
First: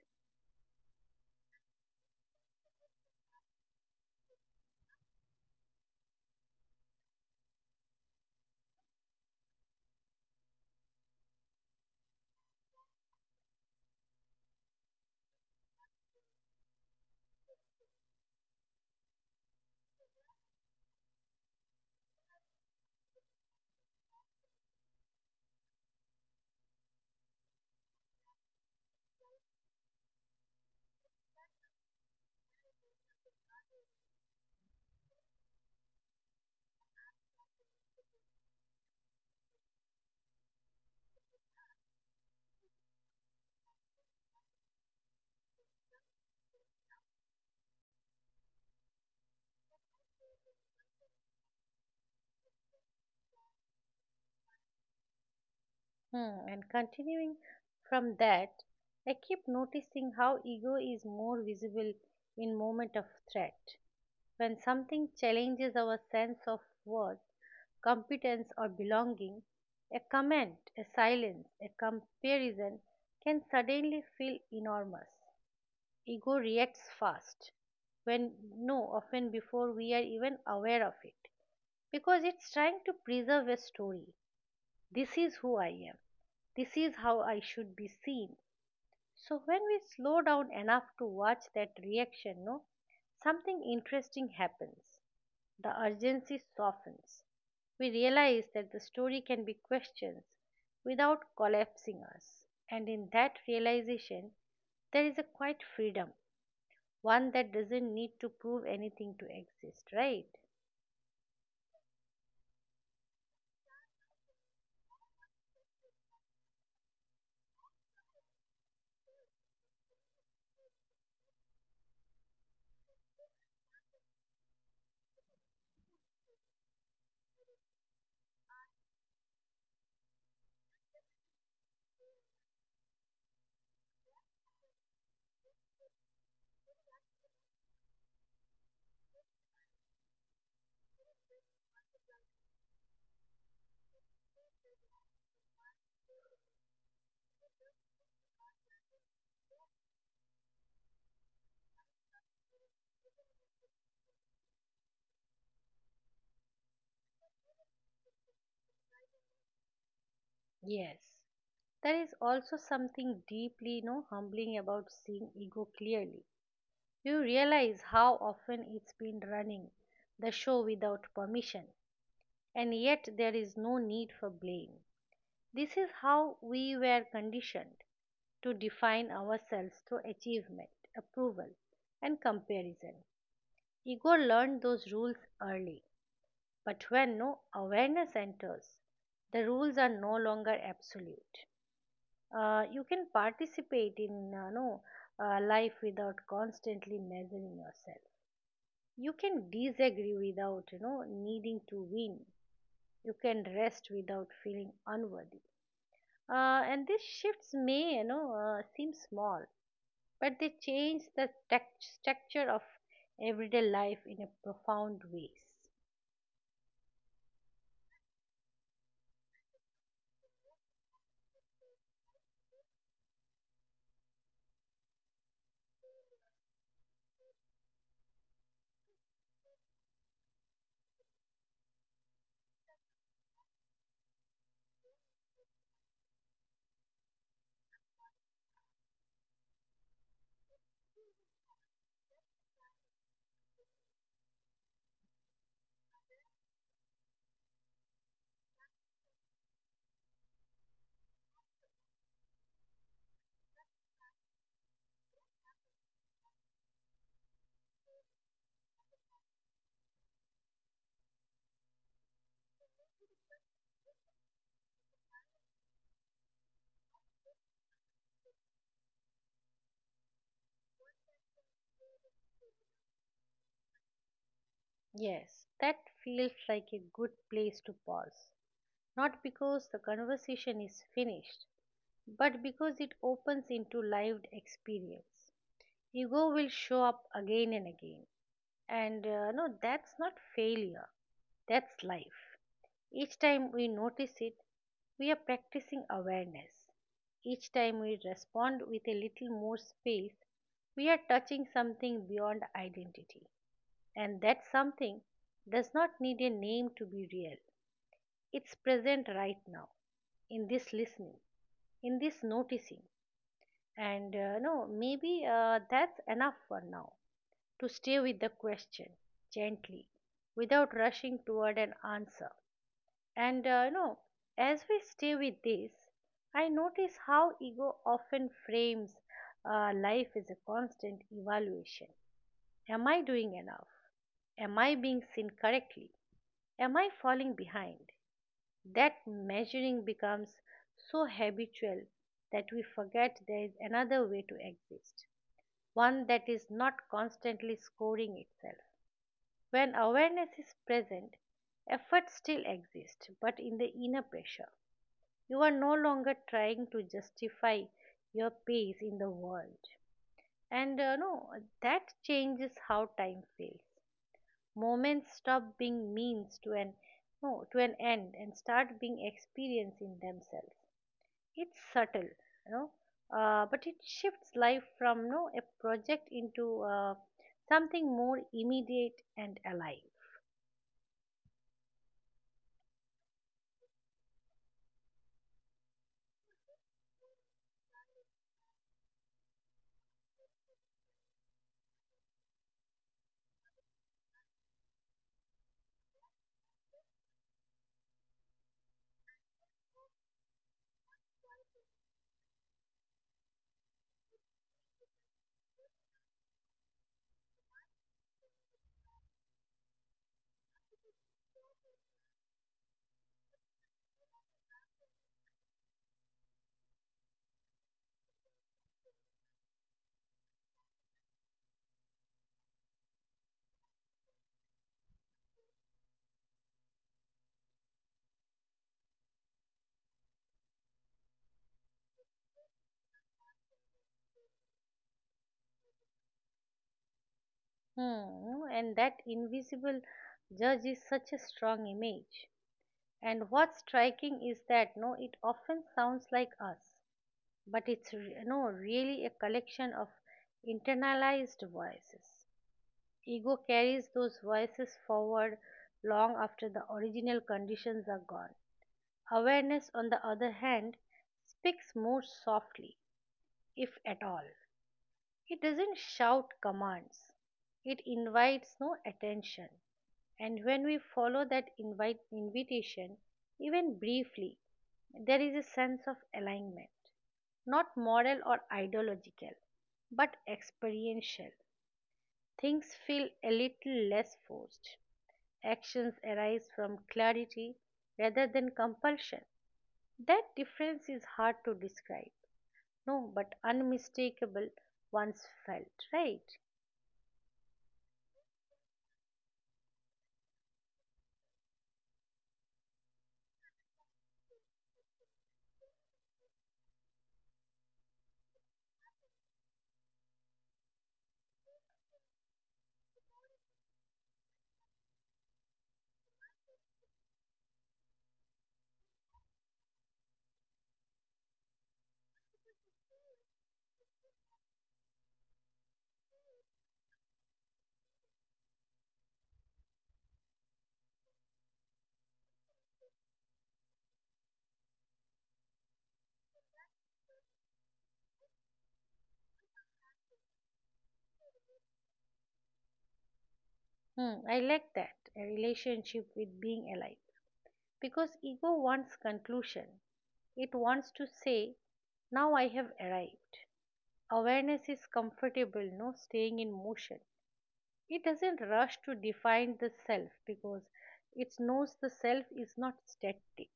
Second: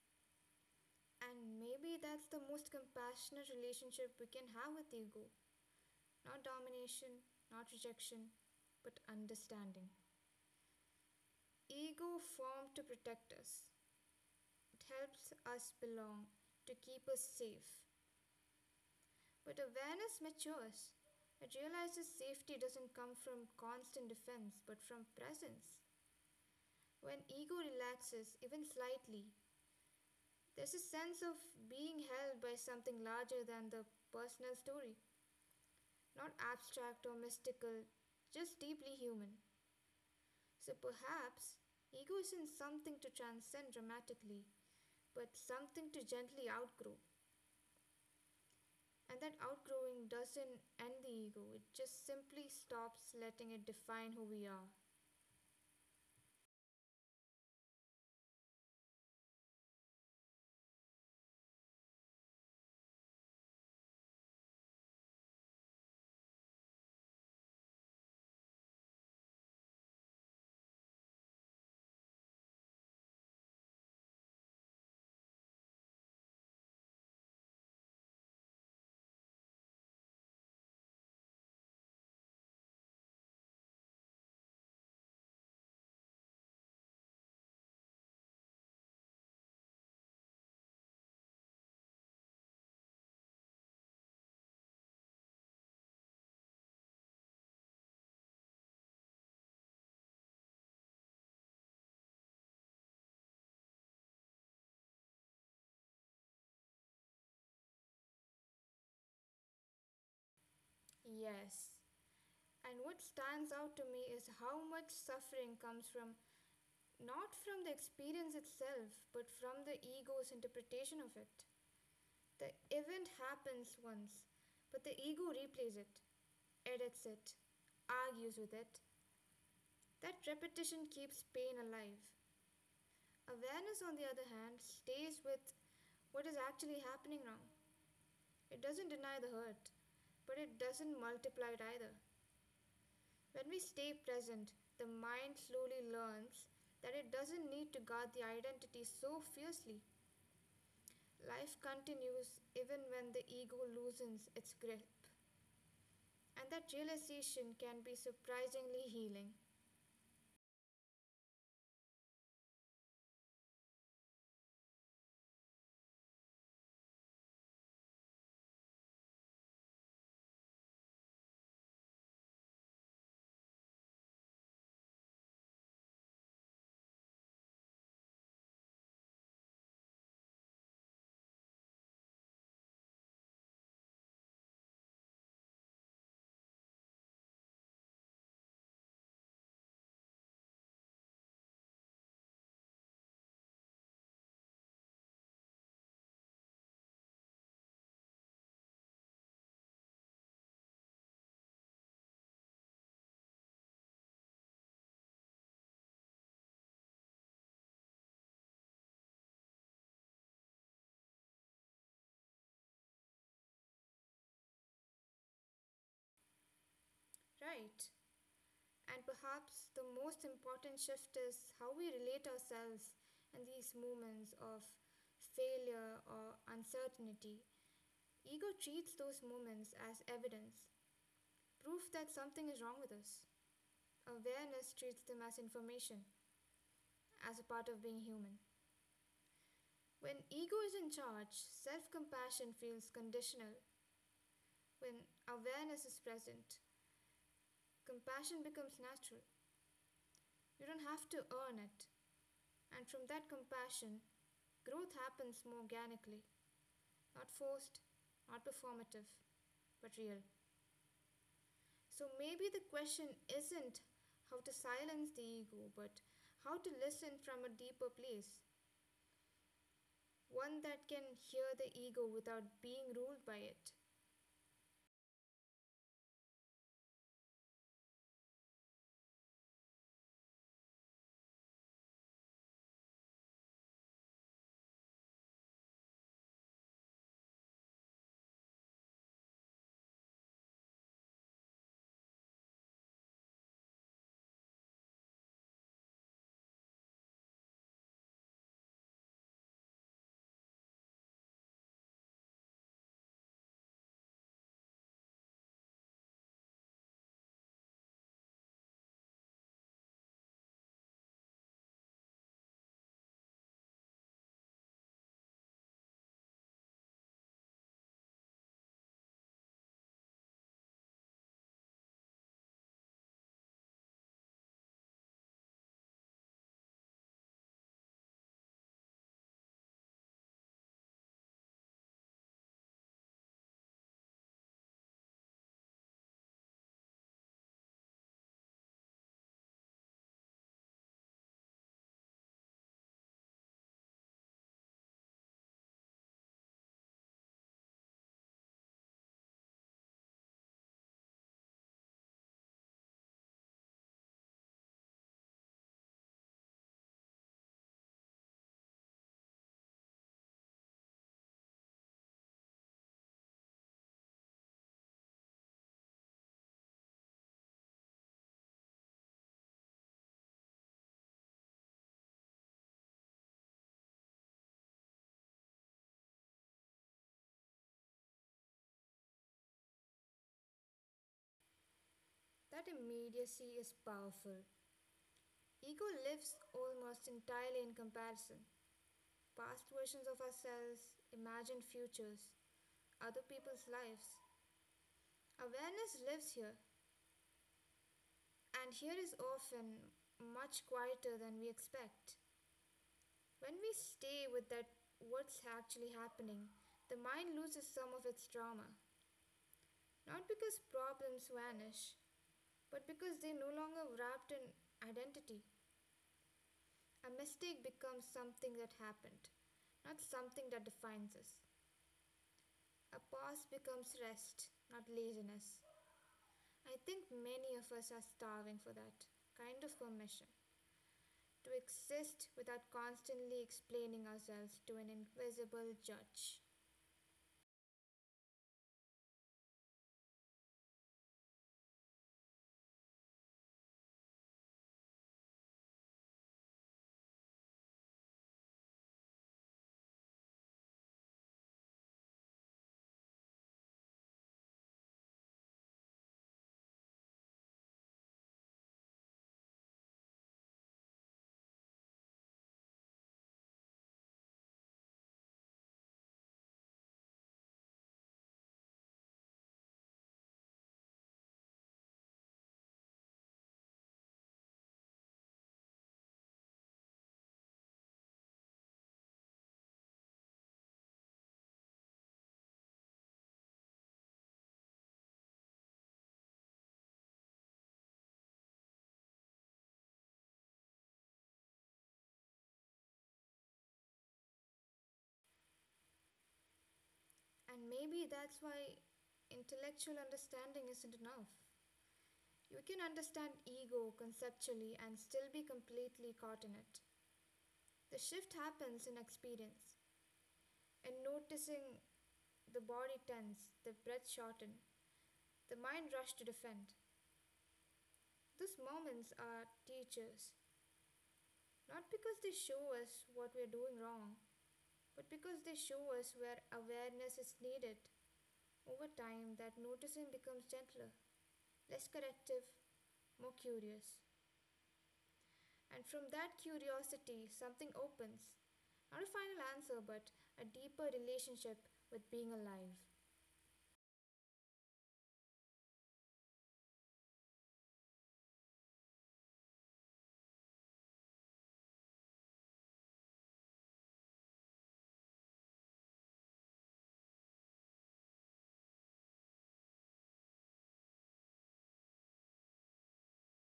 Speaker 2: And maybe that's the most compassionate relationship we can have with ego. Not domination, not rejection, but understanding. Ego formed to protect us, it helps us belong, to keep us safe. But awareness matures. It realizes safety doesn't come from constant defense, but from presence. When ego relaxes, even slightly, there's a sense of being held by something larger than the personal story, not abstract or mystical, just deeply human. So perhaps ego isn't something to transcend dramatically, but something to gently outgrow. And that outgrowing doesn't end the ego, it just simply stops letting it define who we are.
Speaker 1: Hmm. And continuing from that, I keep noticing how ego is more visible in moment of threat. When something challenges our sense of worth, competence or belonging, a comment, a silence, a comparison can suddenly feel enormous. Ego reacts fast, when no, often before we are even aware of it, because it's trying to preserve a story. This is who I am. This is how I should be seen. So when we slow down enough to watch that reaction, no, something interesting happens. The urgency softens. We realize that the story can be questioned without collapsing us. And in that realization, there is a quiet freedom, one that doesn't need to prove anything to exist, right?
Speaker 2: Yes. And what stands out to me is how much suffering comes from not from the experience itself, but from the ego's interpretation of it. The event happens once, but the ego replays it, edits it, argues with it. That repetition keeps pain alive. Awareness, on the other hand, stays with what is actually happening now. It doesn't deny the hurt, but it doesn't multiply it either. When we stay present, the mind slowly learns that it doesn't need to guard the identity so fiercely. Life continues even when the ego loosens its grip. And that realization can be surprisingly healing.
Speaker 1: Yes. There is also something deeply, you know, humbling about seeing ego clearly. You realize how often it's been running the show without permission, and yet there is no need for blame. This is how we were conditioned to define ourselves through achievement, approval, and comparison. Ego learned those rules early, but when no awareness enters, the rules are no longer absolute. You can participate in life without constantly measuring yourself. You can disagree without, you know, needing to win. You can rest without feeling unworthy. And these shifts may, you know, seem small, but they change the structure of everyday life in a profound ways.
Speaker 2: Right. And perhaps the most important shift is how we relate ourselves in these moments of failure or uncertainty. Ego treats those moments as evidence, proof that something is wrong with us. Awareness treats them as information, as a part of being human. When ego is in charge, self compassion feels conditional. When awareness is present, compassion becomes natural. You don't have to earn it. And from that compassion, growth happens more organically, not forced, not performative, but real. So maybe the question isn't how to silence the ego, but how to listen from a deeper place, one that can hear the ego without being ruled by it.
Speaker 1: Yes, that feels like a good place to pause. Not because the conversation is finished, but because it opens into lived experience. Ego will show up again and again, and that's not failure. That's life. Each time we notice it, we are practicing awareness. Each time we respond with a little more space, we are touching something beyond identity. And that something does not need a name to be real. It's present right now, in this listening, in this noticing. And no, maybe that's enough for now to stay with the question gently, without rushing toward an answer. And you know, as we stay with this, I notice how ego often frames life as a constant evaluation. Am I doing enough? Am I being seen correctly? Am I falling behind? That measuring becomes so habitual that we forget there is another way to exist, one that is not constantly scoring itself. When awareness is present, effort still exists, but in the inner pressure you are no longer trying to justify your pace in the world. And no, that changes how time feels. Moments stop being means to an no to an end and start being experienced in themselves. It's subtle, you know, but it shifts life from no a project into something more immediate and alive.
Speaker 2: That immediacy is powerful. Ego lives almost entirely in comparison. Past versions of ourselves, imagined futures, other people's lives. Awareness lives here, and here is often much quieter than we expect. When we stay with that, what's actually happening, the mind loses some of its drama. Not because problems vanish, but because they no longer wrapped in identity, a mistake becomes something that happened, not something that defines us. A pause becomes rest, not laziness. I think many of us are starving for that kind of permission to exist without constantly explaining ourselves to an invisible judge.
Speaker 1: Hmm, and that invisible judge is such a strong image. And what's striking is that no, it often sounds like us, but it's re- no really a collection of internalized voices. Ego carries those voices forward long after the original conditions are gone. Awareness, on the other hand, speaks more softly, if at all. It doesn't shout commands. It invites no attention. And when we follow that invite invitation, even briefly, there is a sense of alignment, not moral or ideological, but experiential. Things feel a little less forced. Actions arise from clarity rather than compulsion. That difference is hard to describe, no, but unmistakable once felt, right?
Speaker 2: And maybe that's why intellectual understanding isn't enough. You can understand ego conceptually and still be completely caught in it. The shift happens in experience, in noticing the body tense, the breath shorten, the mind rush to defend. Those moments are teachers, not because they show us what we are doing wrong, but because they show us where awareness is needed. Over time, that noticing becomes gentler, less corrective, more curious. And from that curiosity, something opens. Not a final answer, but a deeper relationship with being alive.
Speaker 1: Hmm, I like that, a relationship with being alive, because ego wants conclusion. It wants to say, now I have arrived. Awareness is comfortable, no staying in motion. It doesn't rush to define the self because it knows the self is not static.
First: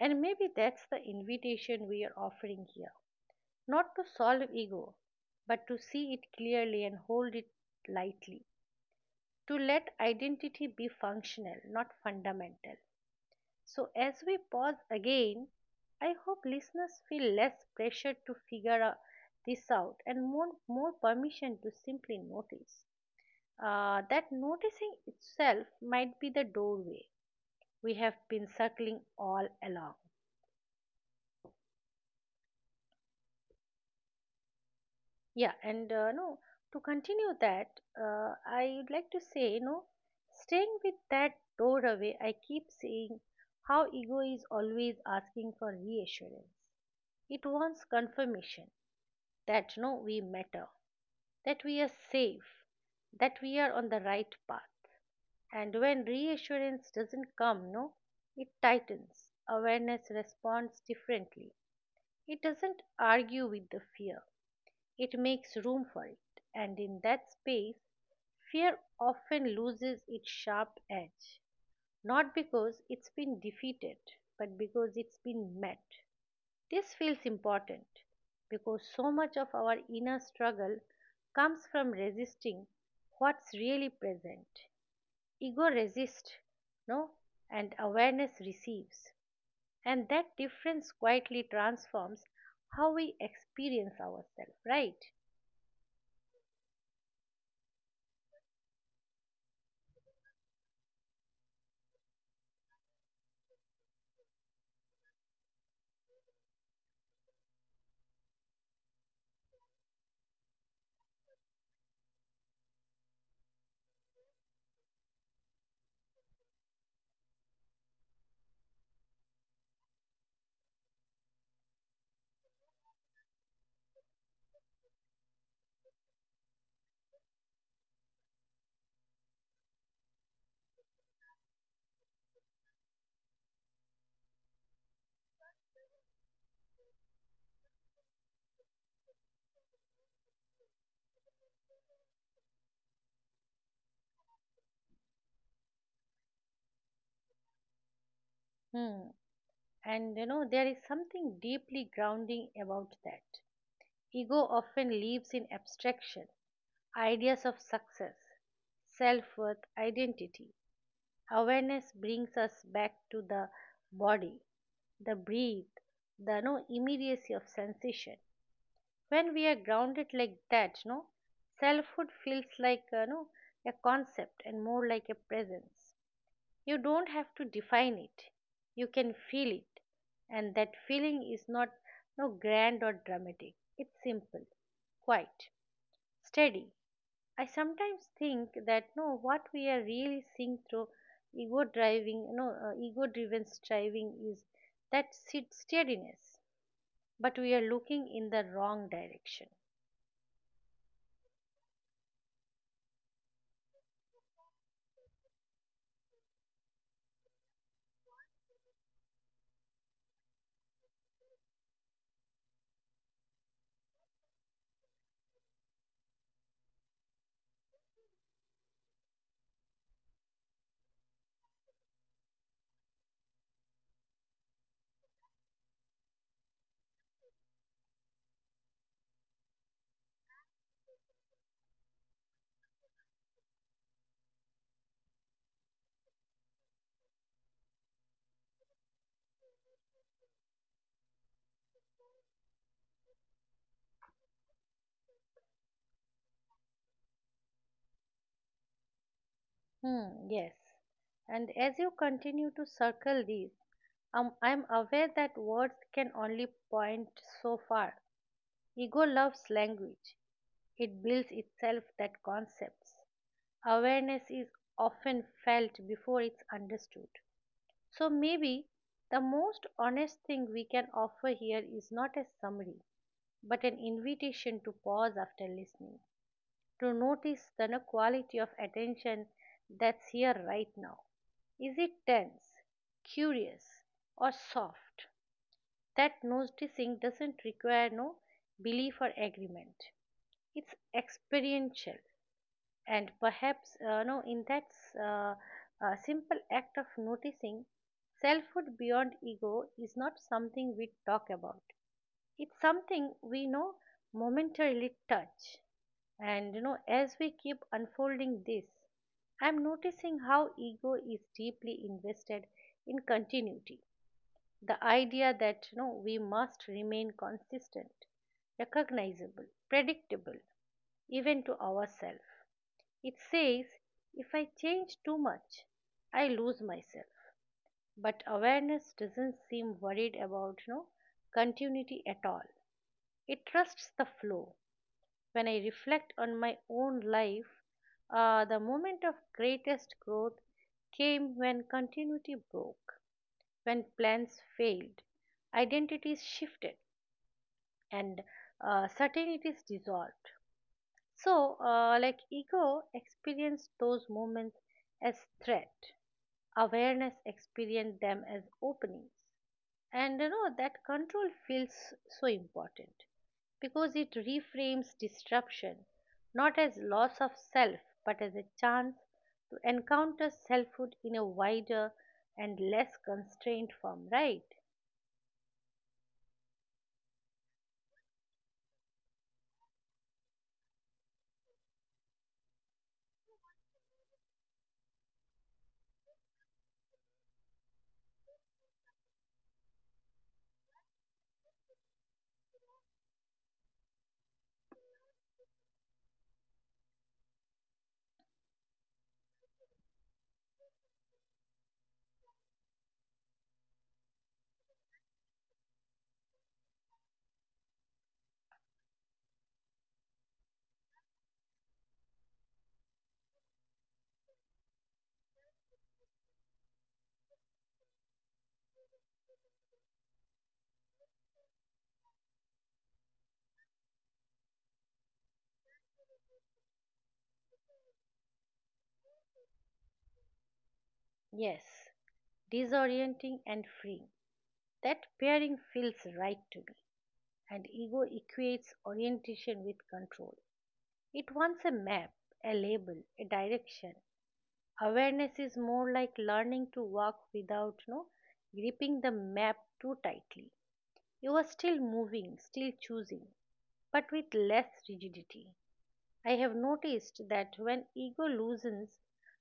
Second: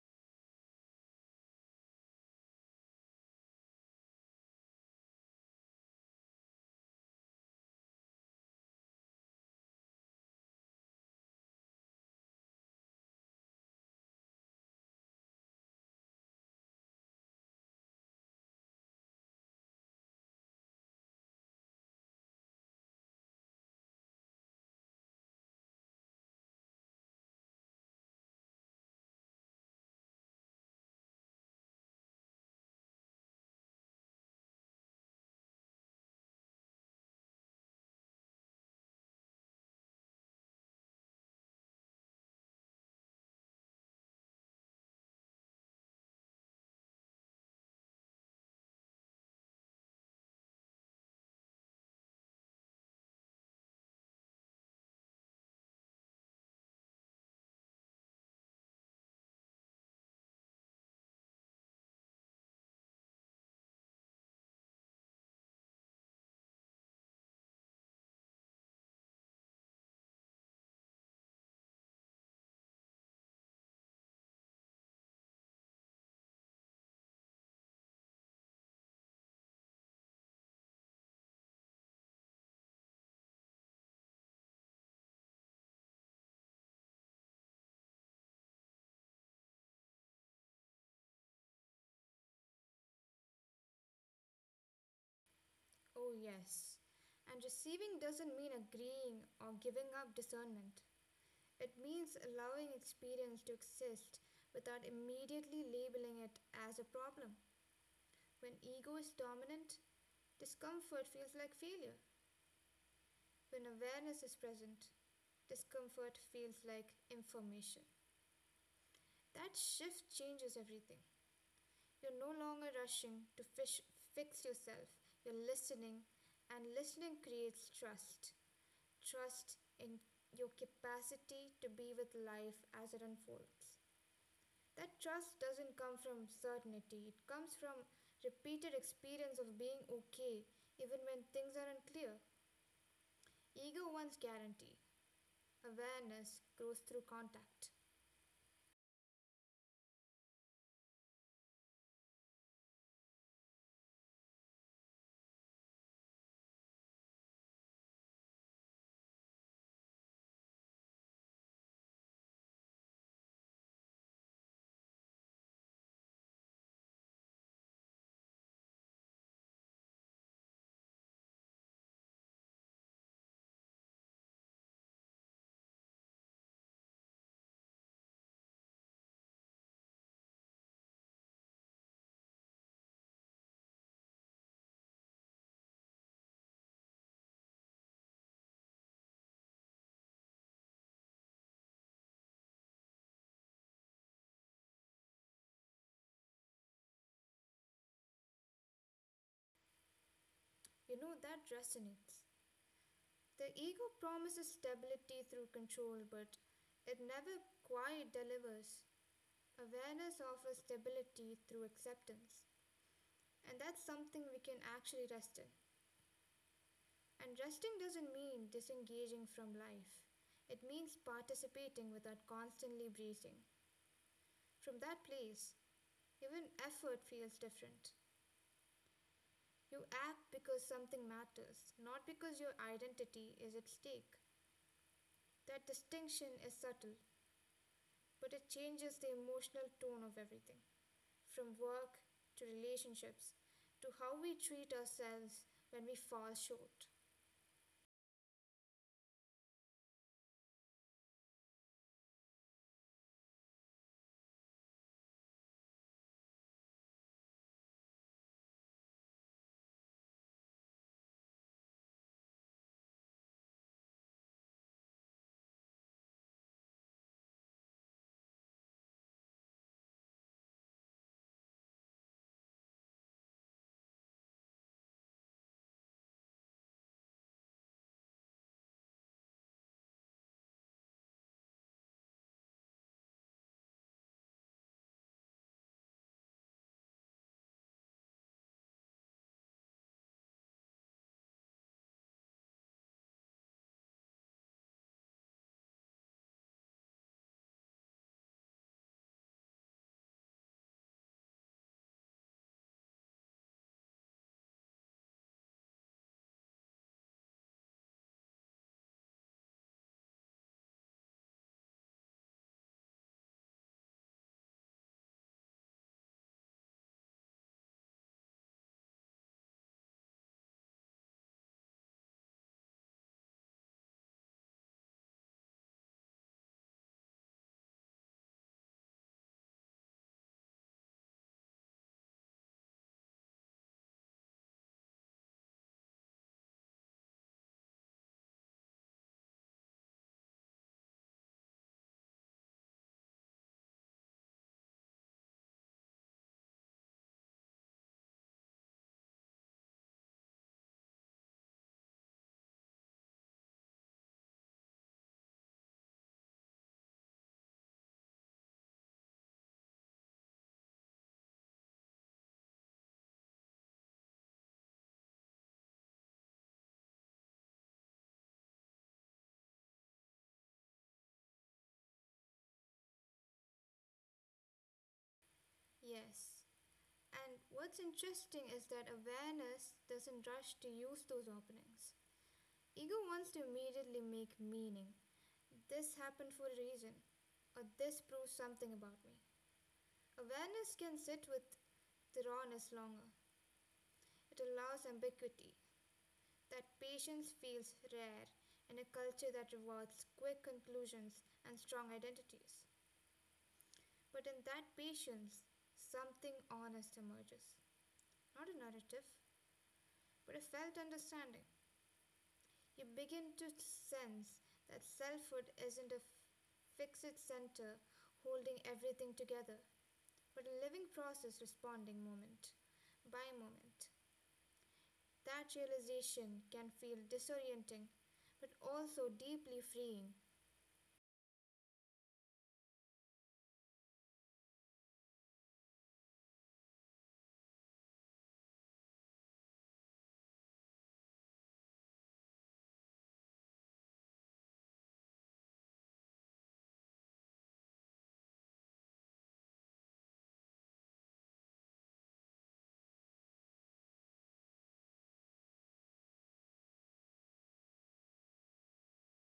Speaker 1: And maybe that's the invitation we are offering here. Not to solve ego, but to see it clearly and hold it lightly. To let identity be functional, not fundamental. So, as we pause again, I hope listeners feel less pressure to figure out this out and more permission to simply notice. That noticing itself might be the doorway we have been circling all along. Yeah, and no, to continue that, I would like to say, no, staying with that doorway, I keep seeing how ego is always asking for reassurance. It wants confirmation that no we matter, that we are safe, that we are on the right path. And when reassurance doesn't come, no, it tightens. Awareness responds differently. It doesn't argue with the fear. It makes room for it. And in that space, fear often loses its sharp edge. Not because it's been defeated, but because it's been met. This feels important because so much of our inner struggle comes from resisting what's really present. Ego resists, no, and awareness receives. And that difference quietly transforms how we experience ourselves, right?
Speaker 2: Oh, yes. And receiving doesn't mean agreeing or giving up discernment. It means allowing experience to exist without immediately labeling it as a problem. When ego is dominant, discomfort feels like failure. When awareness is present, discomfort feels like information. That shift changes everything. You're no longer rushing to fix yourself, you're listening, and listening creates trust. Trust in your capacity to be with life as it unfolds. That trust doesn't come from certainty, it comes from repeated experience of being okay even when things are not clear. Ego wants guarantee, awareness grows through contact.
Speaker 1: Hmm. And you know, there is something deeply grounding about that. Ego often lives in abstraction, ideas of success, self worth, identity. Awareness brings us back to the body, the breath, the no immediacy of sensation. When we are grounded like that, selfhood feels like no a concept and more like a presence. You don't have to define it, you can feel it. And that feeling is not no grand or dramatic. It's simple, quiet, steady. I sometimes think that no, what we are really seeing through ego driving, no, ego driven striving is that steadiness, but we are looking in the wrong direction.
Speaker 2: You know that resonates. The ego promises stability through control, but it never quite delivers. Awareness offers stability through acceptance, and that's something we can actually rest in. And resting doesn't mean disengaging from life, it means participating without constantly breathing. From that place, even effort feels different. You act because something matters, not because your identity is at stake. That distinction is subtle, but it changes the emotional tone of everything from work to relationships to how we treat ourselves when we fall short.
Speaker 1: Hmm, yes. And as you continue to circle these, I'm aware that words can only point so far. Ego loves language, it builds itself that concepts. Awareness is often felt before it's understood. So maybe the most honest thing we can offer here is not a summary, but an invitation to pause after listening, to notice the no, quality of attention that's here right now. Is it tense, curious, or soft? That noticing doesn't require no belief or agreement. It's experiential, and perhaps no in that uh, simple act of noticing selfhood beyond ego is not something we talk about, it's something we know, momentarily touch. And you know, as we keep unfolding this, I'm noticing how ego is deeply invested in continuity, the idea that, you know, we must remain consistent, recognizable, predictable, even to ourselves. It says, if I change too much, I lose myself. But awareness doesn't seem worried about, you know, continuity at all. It trusts the flow. When I reflect on my own life, the moment of greatest growth came when continuity broke, when plans failed, identities shifted, and certainties dissolved. So, like ego experienced those moments as threat, awareness experience them as openings. And you know that control feels so important because it reframes disruption not as loss of self but as a chance to encounter selfhood in a wider and less constrained form, right?
Speaker 2: Yes. And what's interesting is that awareness doesn't rush to use those openings. Ego wants to immediately make meaning. This happened for a reason, or this proves something about me. Awareness can sit with the rawness longer. It allows ambiguity. That patience feels rare in a culture that rewards quick conclusions and strong identities. But in that patience, something honest emerges. Not a narrative, but a felt understanding. You begin to sense that selfhood isn't fixed center holding everything together, but a living process responding moment by moment. That realization can feel disorienting, but also deeply freeing.
Speaker 1: Yes, disorienting and freeing, that pairing feels right to me. And ego equates orientation with control. It wants a map, a label, a direction. Awareness is more like learning to walk without, you know, gripping the map too tightly. You are still moving, still choosing, but with less rigidity. I have noticed that when ego loosens,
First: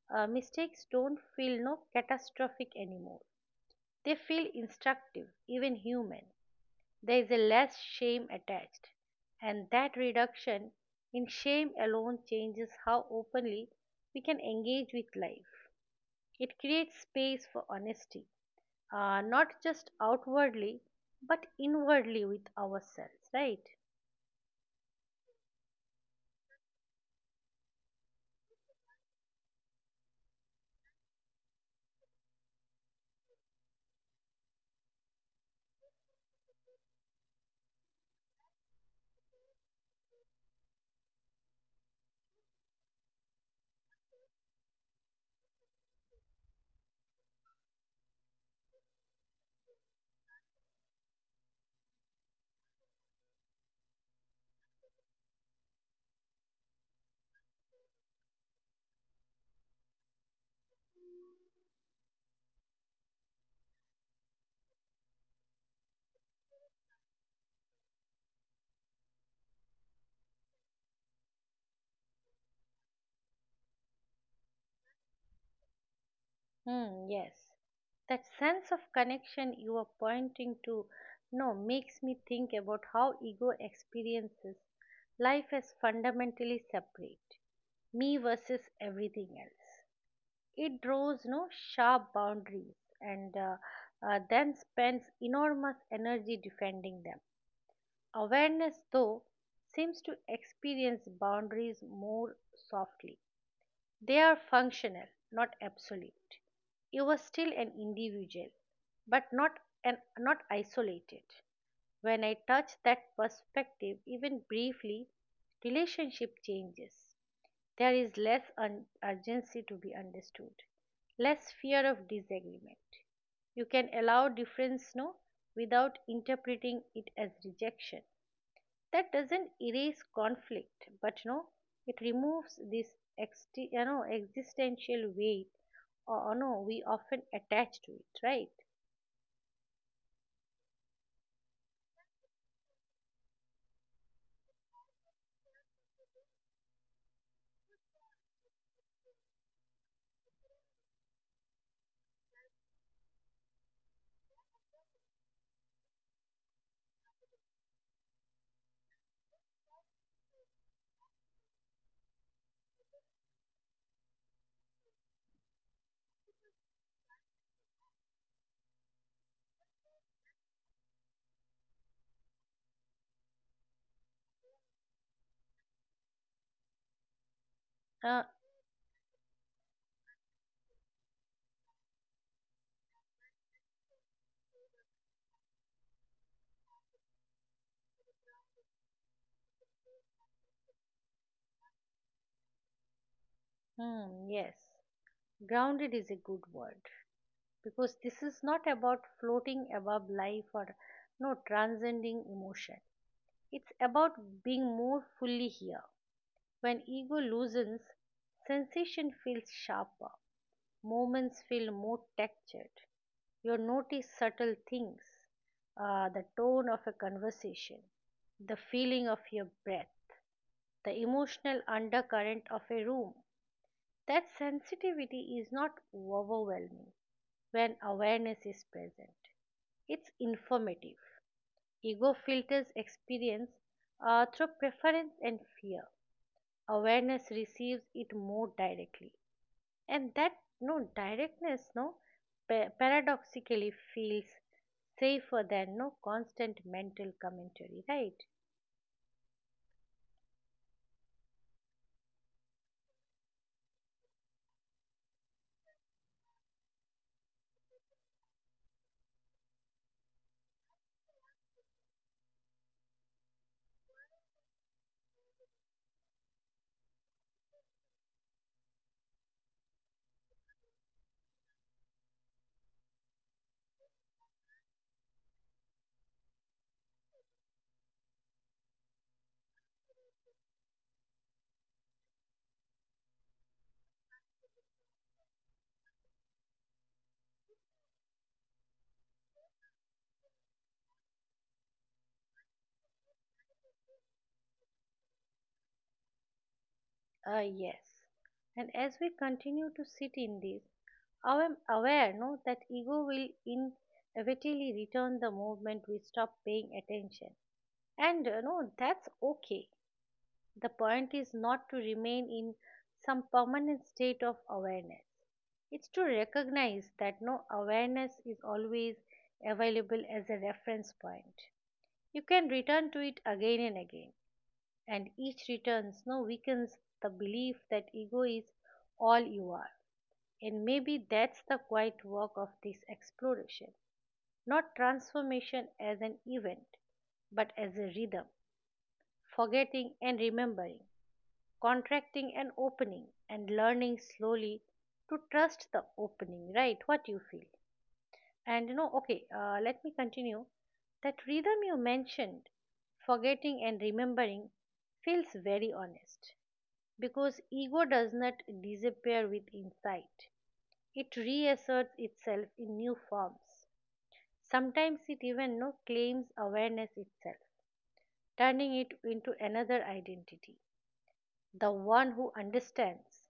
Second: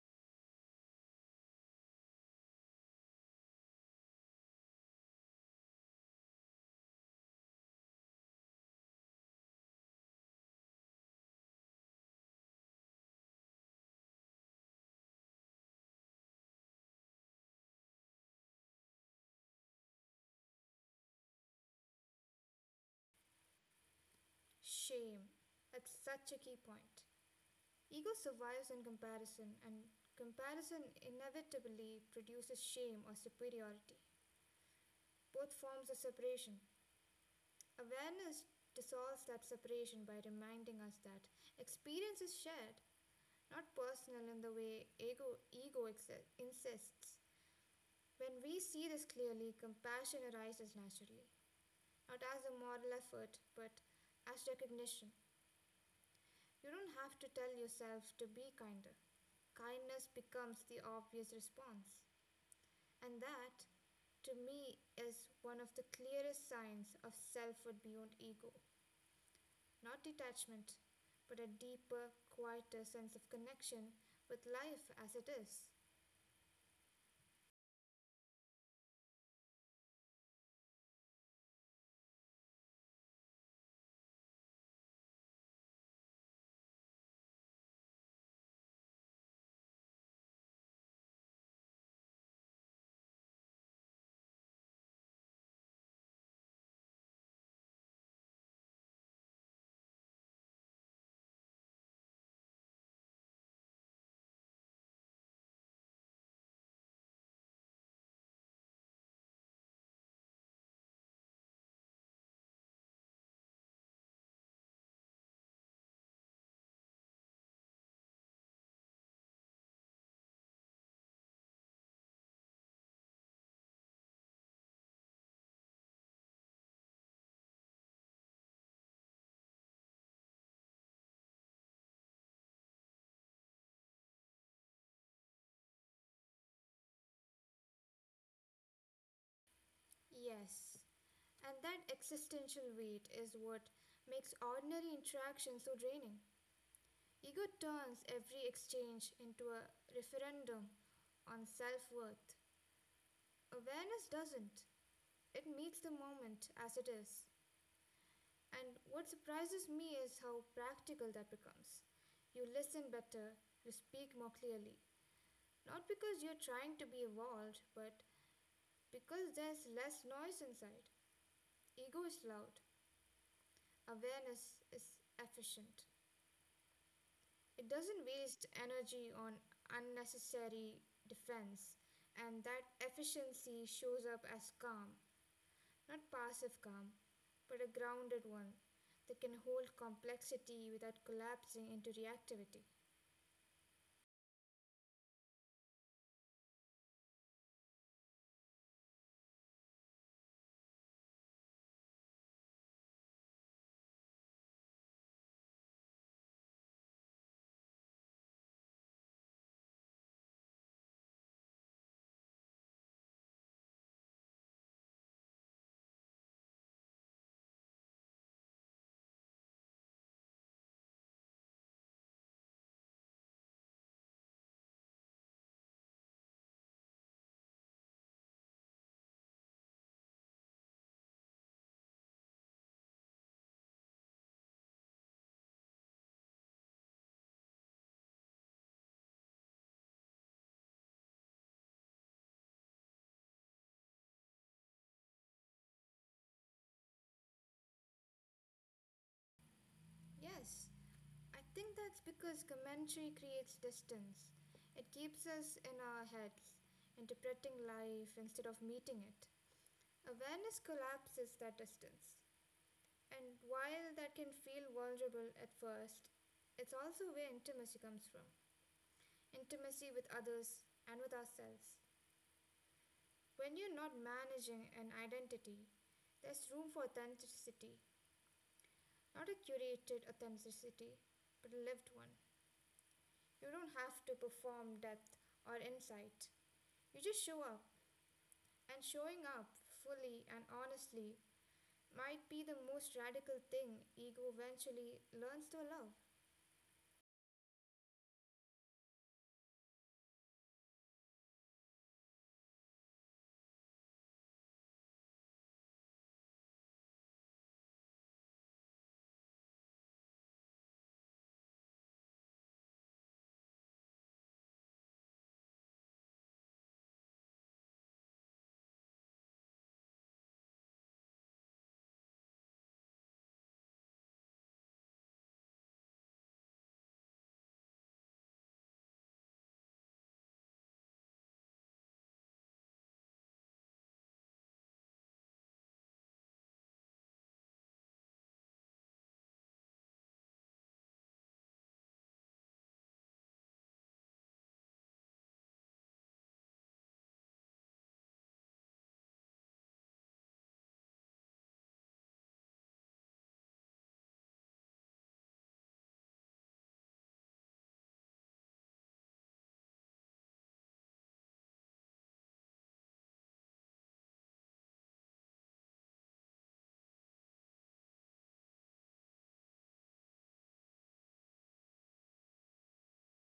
Speaker 1: mistakes don't feel no catastrophic anymore. They feel instructive, even human. There is a less shame attached, and that reduction in shame alone changes how openly we can engage with life. It creates space for honesty, not just outwardly, but inwardly with ourselves, right?
Speaker 2: Shame. That's such a key point. Ego survives on comparison, and comparison inevitably produces shame or superiority. Both forms of separation. Awareness dissolves that separation by reminding us that experience is shared, not personal in the way ego insists. When we see this clearly, compassion arises naturally, not as a moral effort, but as recognition. You don't have to tell yourself to be kinder. Kindness becomes the obvious response. And that, to me, is one of the clearest signs of selfhood beyond ego. Not detachment, but a deeper, quieter sense of connection with life as it is.
Speaker 1: Hmm, yes. That sense of connection you are pointing to no makes me think about how ego experiences life as fundamentally separate, me versus everything else. It draws no sharp boundaries, and then spends enormous energy defending them. Awareness, though, seems to experience boundaries more softly. They are functional, not absolute. You are still an individual, but not isolated. When I touch that perspective, even briefly, relationship changes. There is less urgency to be understood, less fear of disagreement. You can allow difference no without interpreting it as rejection. That doesn't erase conflict, but it removes this ex, you know existential weight or no we often attach to it, right?
Speaker 2: Yes, and that existential weight is what makes ordinary interaction so draining. Ego turns every exchange into a referendum on self worth. Awareness doesn't. It meets the moment as it is. And what surprises me is how practical that becomes. You listen better, you speak more clearly. Not because you're trying to be evolved, but because there's less noise inside. Ego is loud, awareness is efficient. It doesn't
Speaker 1: uh,
Speaker 2: waste energy on unnecessary defense, and that efficiency shows up as calm, not passive calm, but a grounded one that can hold complexity without collapsing into reactivity.
Speaker 1: yes, grounded is a good word, because this is not about floating above life or no transcending emotion. It's about being more fully here. When ego loosens, sensation feels sharper, moments feel more textured. You notice subtle things, the tone of a conversation, the feeling of your breath, the emotional undercurrent of a room. That sensitivity is not overwhelming. When awareness is present, it's informative. Ego filters experience through preference and fear. Awareness receives it more directly. And that no directness no paradoxically feels safer than no constant mental commentary, right?
Speaker 2: Yes, I think that's because commentary creates distance. It keeps us in our heads, interpreting life instead of meeting it. Awareness collapses that distance. And while that can feel vulnerable at first, it's also where intimacy comes from, intimacy with others and with ourselves. When you're not managing an identity, there's room for authenticity, not a curated authenticity, but a lived one. You don't have to perform depth or insight. You just show up, and showing up fully and honestly might be the most radical thing ego eventually learns to allow.
Speaker 1: Yes, and as we continue to sit in this, I am aware no that ego will inevitably return the moment we stop paying attention, and no that's okay. The point is not to remain in some permanent state of awareness. It's to recognize that no awareness is always available as a reference point. You can return to it again and again, and each return no weakens the belief that ego is all you are. And maybe that's the quiet work of this exploration. Not transformation as an event, but as a rhythm, forgetting and remembering, contracting and opening, and learning slowly to trust the opening, right? What you feel? And, okay, let me continue. That rhythm you mentioned, forgetting and remembering, feels very honest because ego does not disappear with insight. It reasserts itself in new forms. Sometimes it even no, claims awareness itself, turning it into another identity. The one who understands.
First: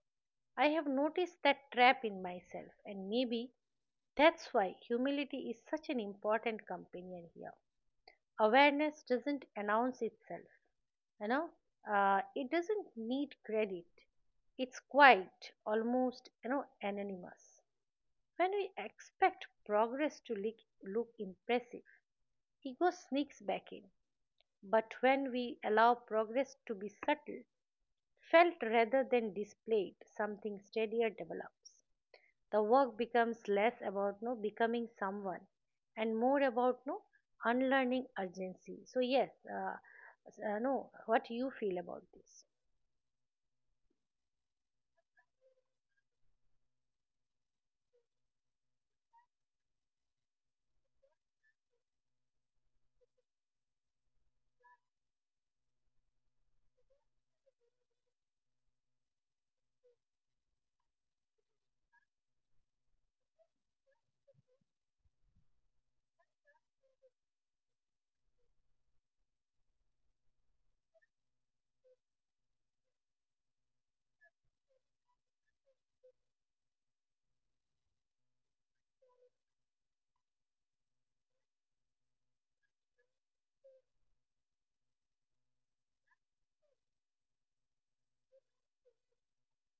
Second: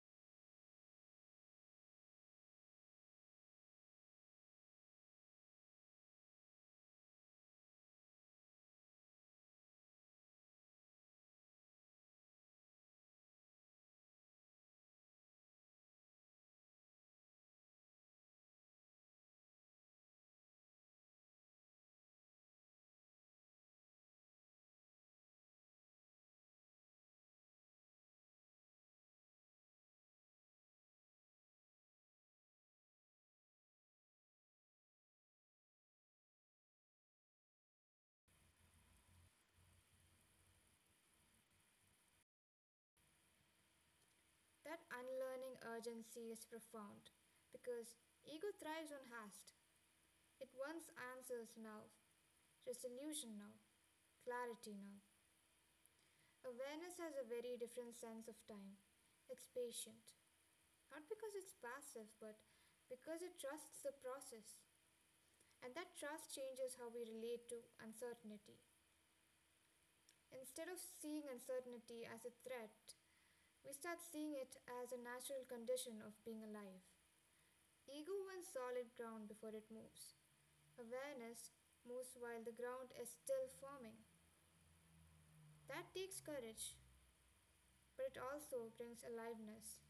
Speaker 1: I have noticed that trap in myself, and maybe that's why humility is such an important companion here. Awareness doesn't announce itself, you know it doesn't need credit. It's quite almost anonymous. When we expect progress to look, look impressive, ego sneaks back in. But when we allow progress to be subtle, felt rather than displayed, something steadier develops. The work becomes less about no becoming someone and more about no unlearning urgency. So yes, no what you feel about this.
Speaker 2: That unlearning urgency is profound because ego thrives on haste. It wants answers now, resolution now, clarity now. Awareness has a very different sense of time. It's patient. Not because it's passive, but because it trusts the process. And that trust changes how we relate to uncertainty. Instead of seeing uncertainty as a threat, we start seeing it as a natural condition of being alive. Ego wants solid ground before it moves. Awareness moves while the ground is still forming. That takes courage, but it also brings aliveness.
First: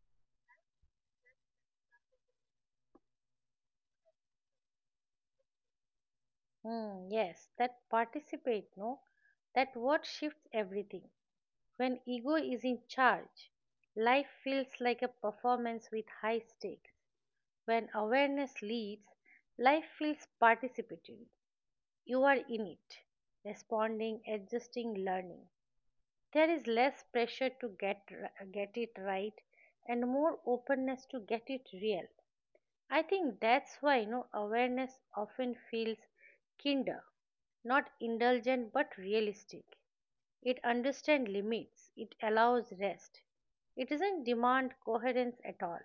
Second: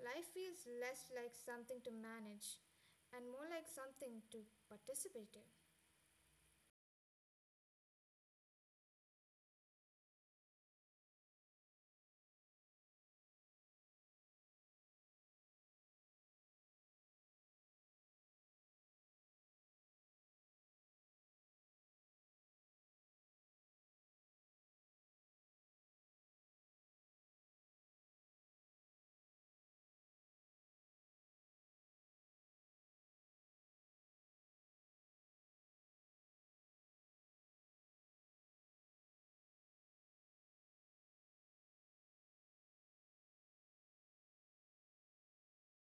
Speaker 2: Life feels less like something to manage and more like something to participate in.
Speaker 1: Hmm, yes, that participate no, that what shifts everything. When ego is in charge, life feels like a performance with high stakes. When awareness leads, life feels participatory. You are in it, responding, adjusting, learning. There is less pressure to get it right and more openness to get it real. I think that's why awareness often feels kinder, not indulgent but realistic. It understands limits. It allows rest. It doesn't demand coherence at all.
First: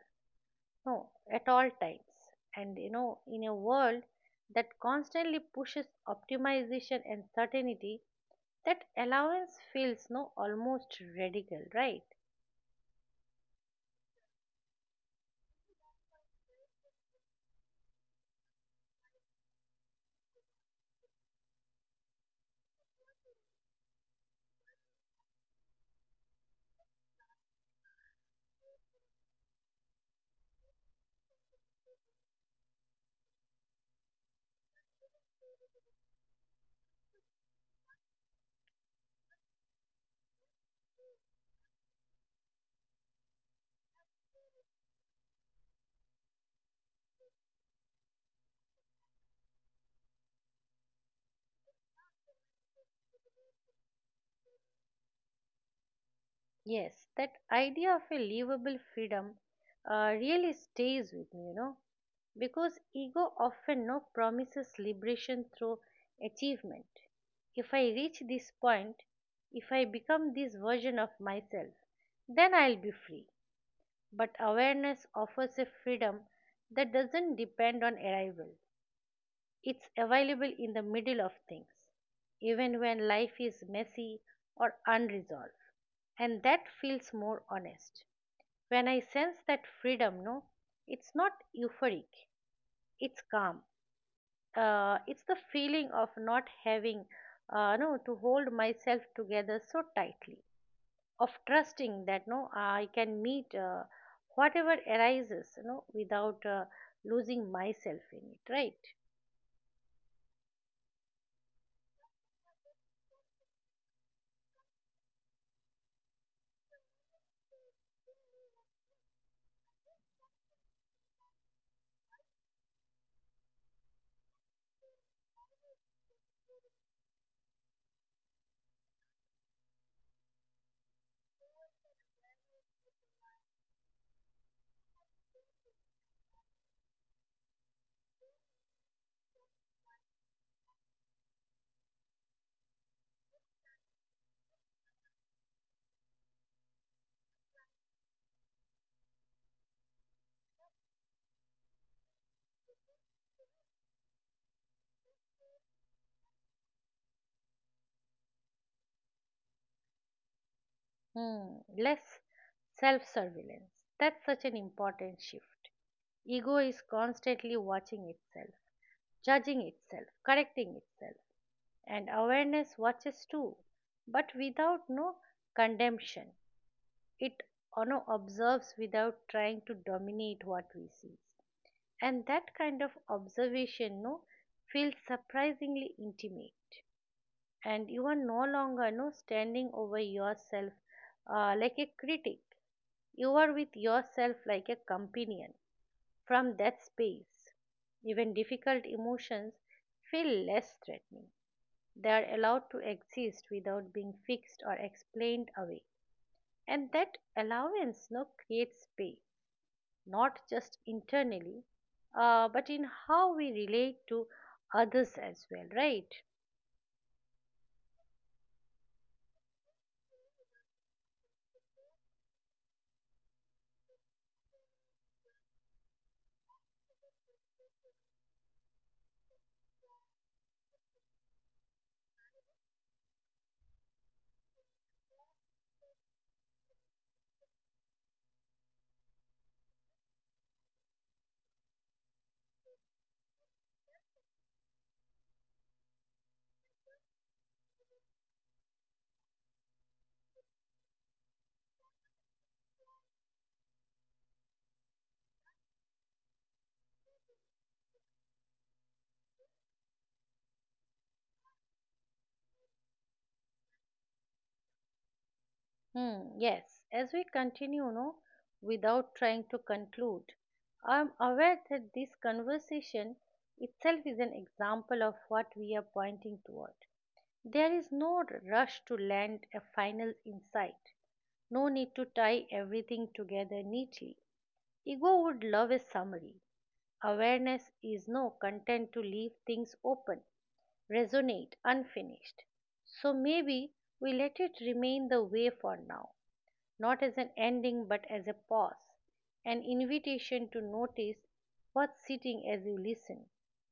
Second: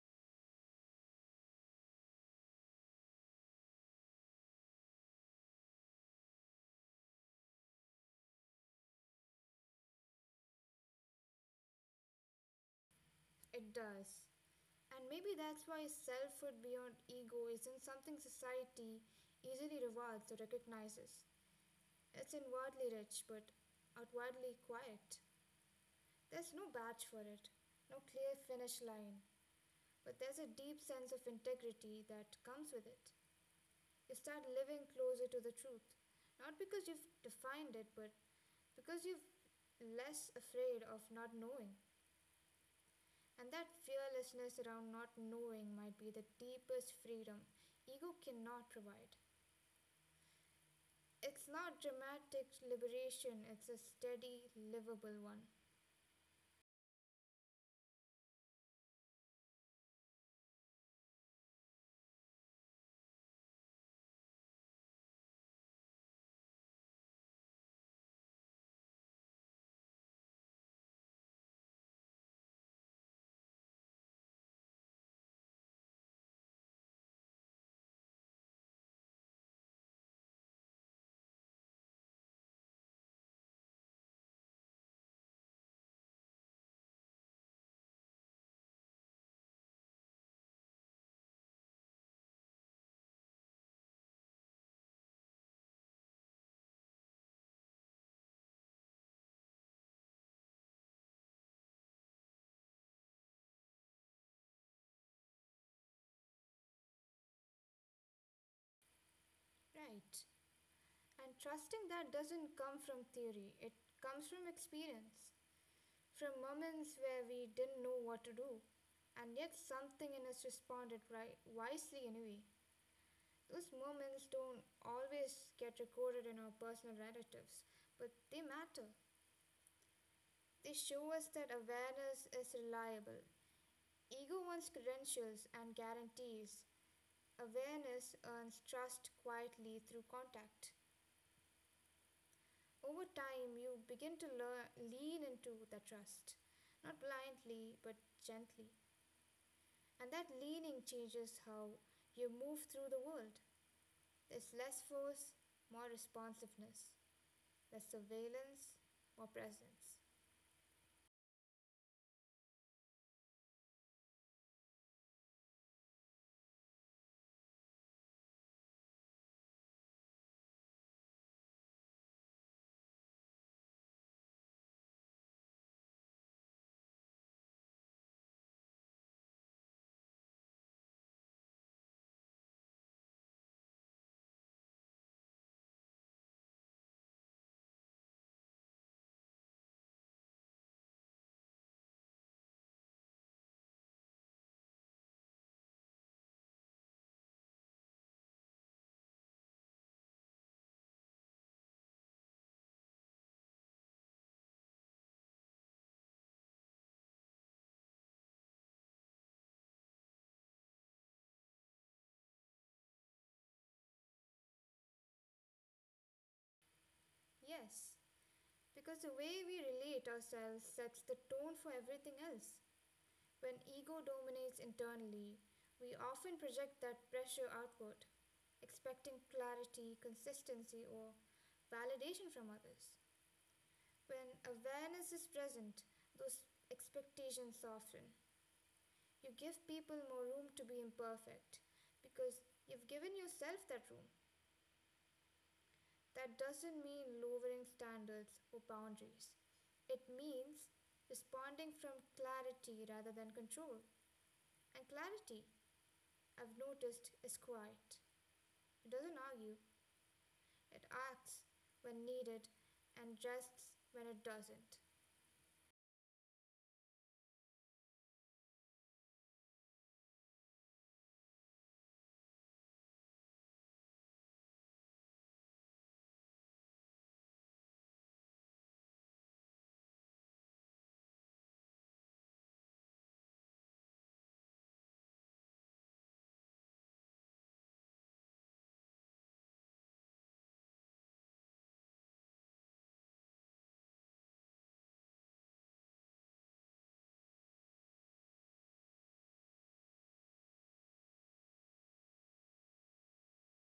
Speaker 1: No, at all times. And, in a world that constantly pushes optimization and certainty, that allowance feels no almost radical, right?
Speaker 2: It does. And maybe that's why selfhood beyond ego isn't something society easily rewards or recognizes. It's inwardly rich but outwardly quiet. There's no badge for it, no clear finish line, but there's a deep sense of integrity that comes with it. You start living closer to the truth. Not because you've defined it, but because you're less afraid of not knowing. And that fearlessness around not knowing might be the deepest freedom ego cannot provide. It's not dramatic liberation, it's a steady, livable one.
Speaker 1: Yes, that idea of a livable freedom really stays with me, because ego often no promises liberation through achievement. If I reach this point, if I become this version of myself, then I'll be free. But awareness offers a freedom that doesn't depend on arrival. It's available in the middle of things, even when life is messy or unresolved. And that feels more honest. When I sense that freedom, no, it's not euphoric, it's calm. It's the feeling of not having, no, to hold myself together so tightly, of trusting that, no, I can meet whatever arises, no, without losing myself in it, right?
Speaker 2: Right. And trusting that doesn't come from theory, it comes from experience, from moments where we didn't know what to do, and yet, something in us responded right, wisely anyway. Those moments don't always get recorded in our personal narratives, but they matter. They show us that awareness is reliable. Ego wants credentials and guarantees. Awareness earns trust quietly through contact. Over time, you begin to lean into the trust, not blindly, but gently. And that leaning changes how you move through the world. There's less force, more responsiveness, less surveillance, more presence.
Speaker 1: Hmm, less self surveillance. That's such an important shift. Ego is constantly watching itself, judging itself, correcting itself, and awareness watches too, but without no condemnation. It, observes without trying to dominate what we see. And that kind of observation no, feels surprisingly intimate. And you are no longer no standing over yourself like a critic. You are with yourself like a companion. From that space, even difficult emotions feel less threatening. They are allowed to exist without being fixed or explained away, and that allowance no creates space, not just internally, but in how we relate to others as well, right?
Speaker 2: Yes, because the way we relate ourselves sets the tone for everything else. When ego dominates internally, we often project that pressure outward, expecting clarity, consistency, or validation from others. When awareness is present, those expectations soften. You give people more room to be imperfect because you've given yourself that room. That doesn't mean lowering standards or boundaries. It means responding from clarity rather than control. And clarity, I've noticed, is quiet. It doesn't argue, it acts when needed and rests when it doesn't.
Speaker 1: Hmm, yes, as we continue, no, without trying to conclude, I'm aware that this conversation itself is an example of what we are pointing toward. There is no rush to land a final insight, no need to tie everything together neatly. Ego would love a summary. Awareness is no content to leave things open, resonate, unfinished. So maybe we let it remain the way for now, not as an ending but as a pause, an invitation to notice what's sitting as you listen.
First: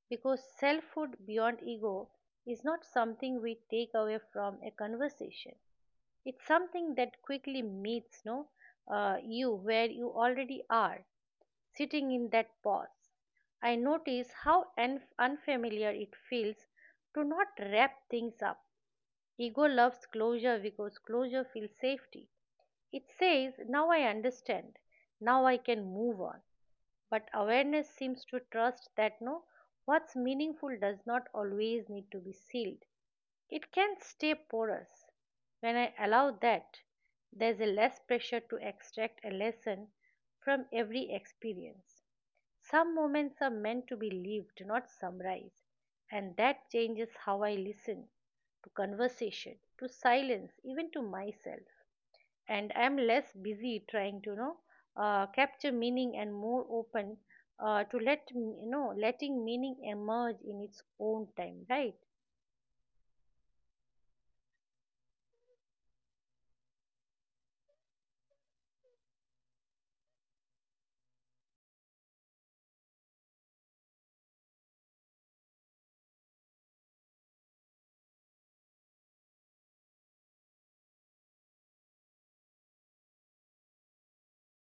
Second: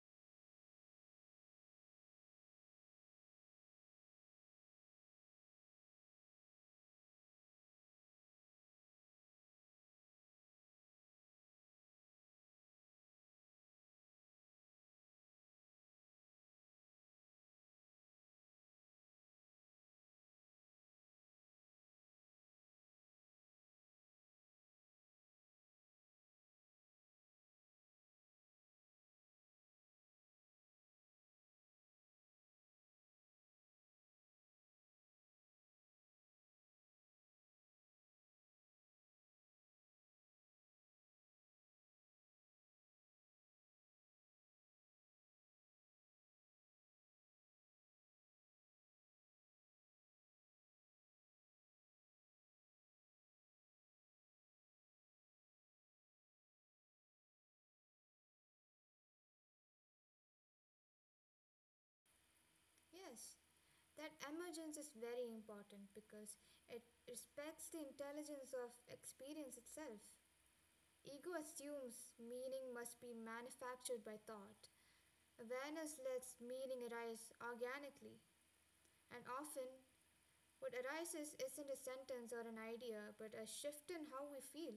Speaker 1: Because selfhood beyond ego is not something we take away from a conversation. It's something that quickly meets no you where you already are, sitting in that pause. I notice how unfamiliar it feels to not wrap things up. Ego loves closure because closure feels safety. It says, now I understand, now I can move on. But awareness seems to trust that no, what's meaningful does not always need to be sealed. It can stay porous. When I allow that, there's a less pressure to extract a lesson from every experience. Some moments are meant to be lived, not summarized, and that changes how I listen, to conversation, to silence, even to myself. And I'm less busy trying to capture meaning and more open, to letting meaning emerge in its own time, right?
Speaker 2: Yes, that emergence is very important because it respects the intelligence of experience itself. Ego assumes meaning must be manufactured by thought. Awareness lets meaning arise organically, and often what arises isn't a sentence or an idea, but a shift in how we feel,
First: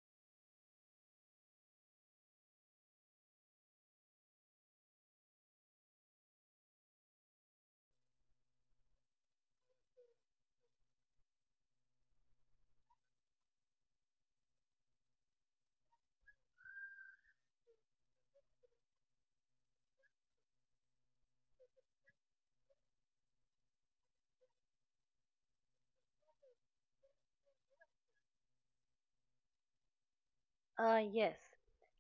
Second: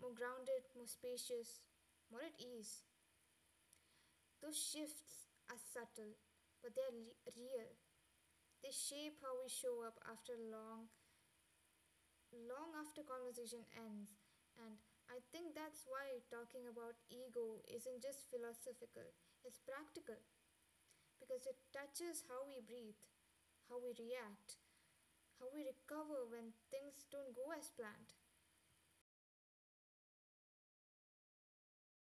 Speaker 2: more grounded, more spacious, more at ease. Those shifts are subtle, but they're real. They shape how we show up long after conversation ends. And I think that's why talking about ego isn't just philosophical, it's practical because it touches how we breathe, how we react, how we recover when things don't go as planned.
Speaker 1: Yes,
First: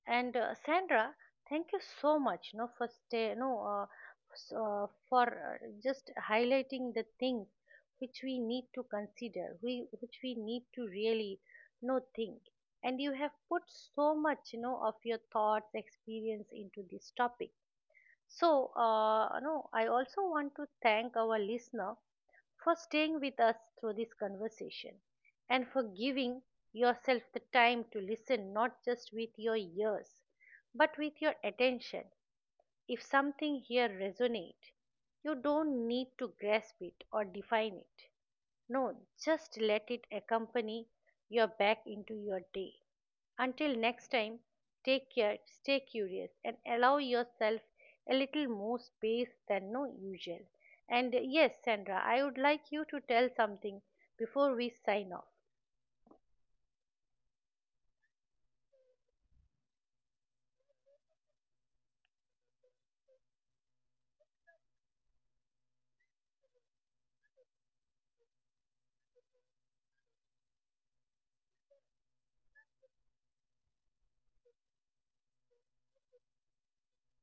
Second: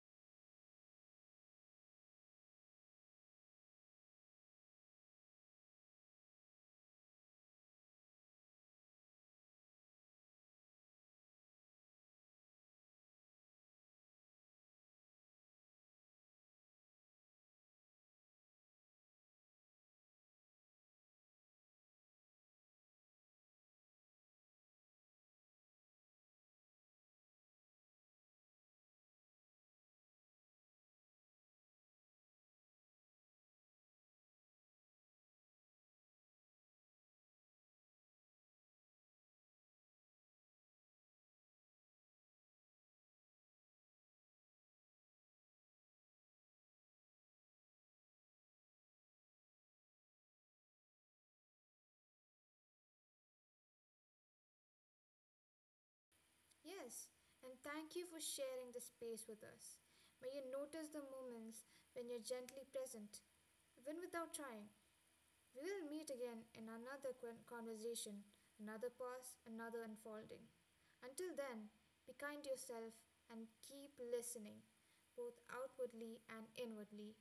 Speaker 1: and Sandra, thank you so much. For stay, no, s- for just highlighting the things which we need to consider, we which we need to really think. And you have put so much, of your thoughts, experience into this topic. So, no, I also want to thank our listener for staying with us through this conversation and for giving yourself the time to listen, not just with your ears but with your attention. If something here resonates, you don't need to grasp it or define it. No, just let it accompany your back into your day. Until next time, take care, stay curious, and allow yourself a little more space than no usual. And yes, Sandra, I would like you to tell something before we sign off.
Speaker 2: Yes, and thank you for sharing the space with us. May you notice the moments when you're gently present, even without trying. We will meet again in another conversation, another pause, another unfolding. Until then, be kind to yourself and keep listening, both outwardly and inwardly.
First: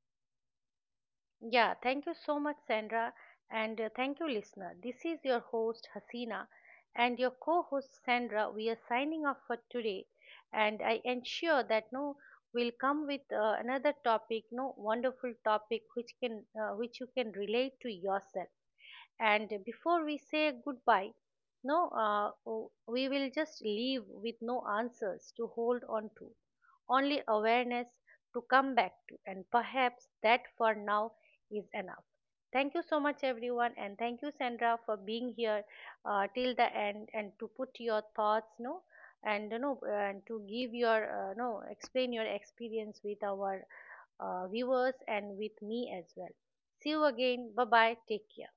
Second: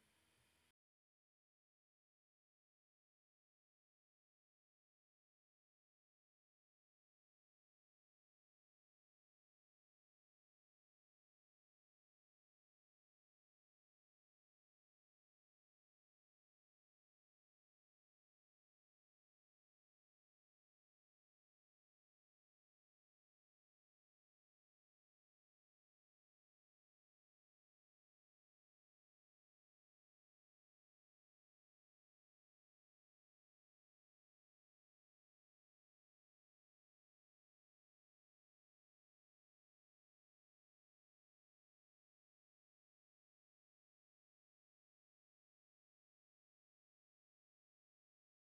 Speaker 1: Yeah, thank you so much, Sandra, and thank you, listener. This is your host, Hasina, and your co host, Sandra. We are signing off for today, and I ensure that no will come with another topic, no wonderful topic which can which you can relate to yourself. And before we say goodbye, no, we will just leave with no answers to hold on to, only awareness to come back to. And perhaps that for now is enough. Thank you so much, everyone, and thank you, Sandra, for being here till the end and to put your thoughts, no, and, and to give your, no, explain your experience with our viewers and with me as well. See you again. Bye bye. Take care.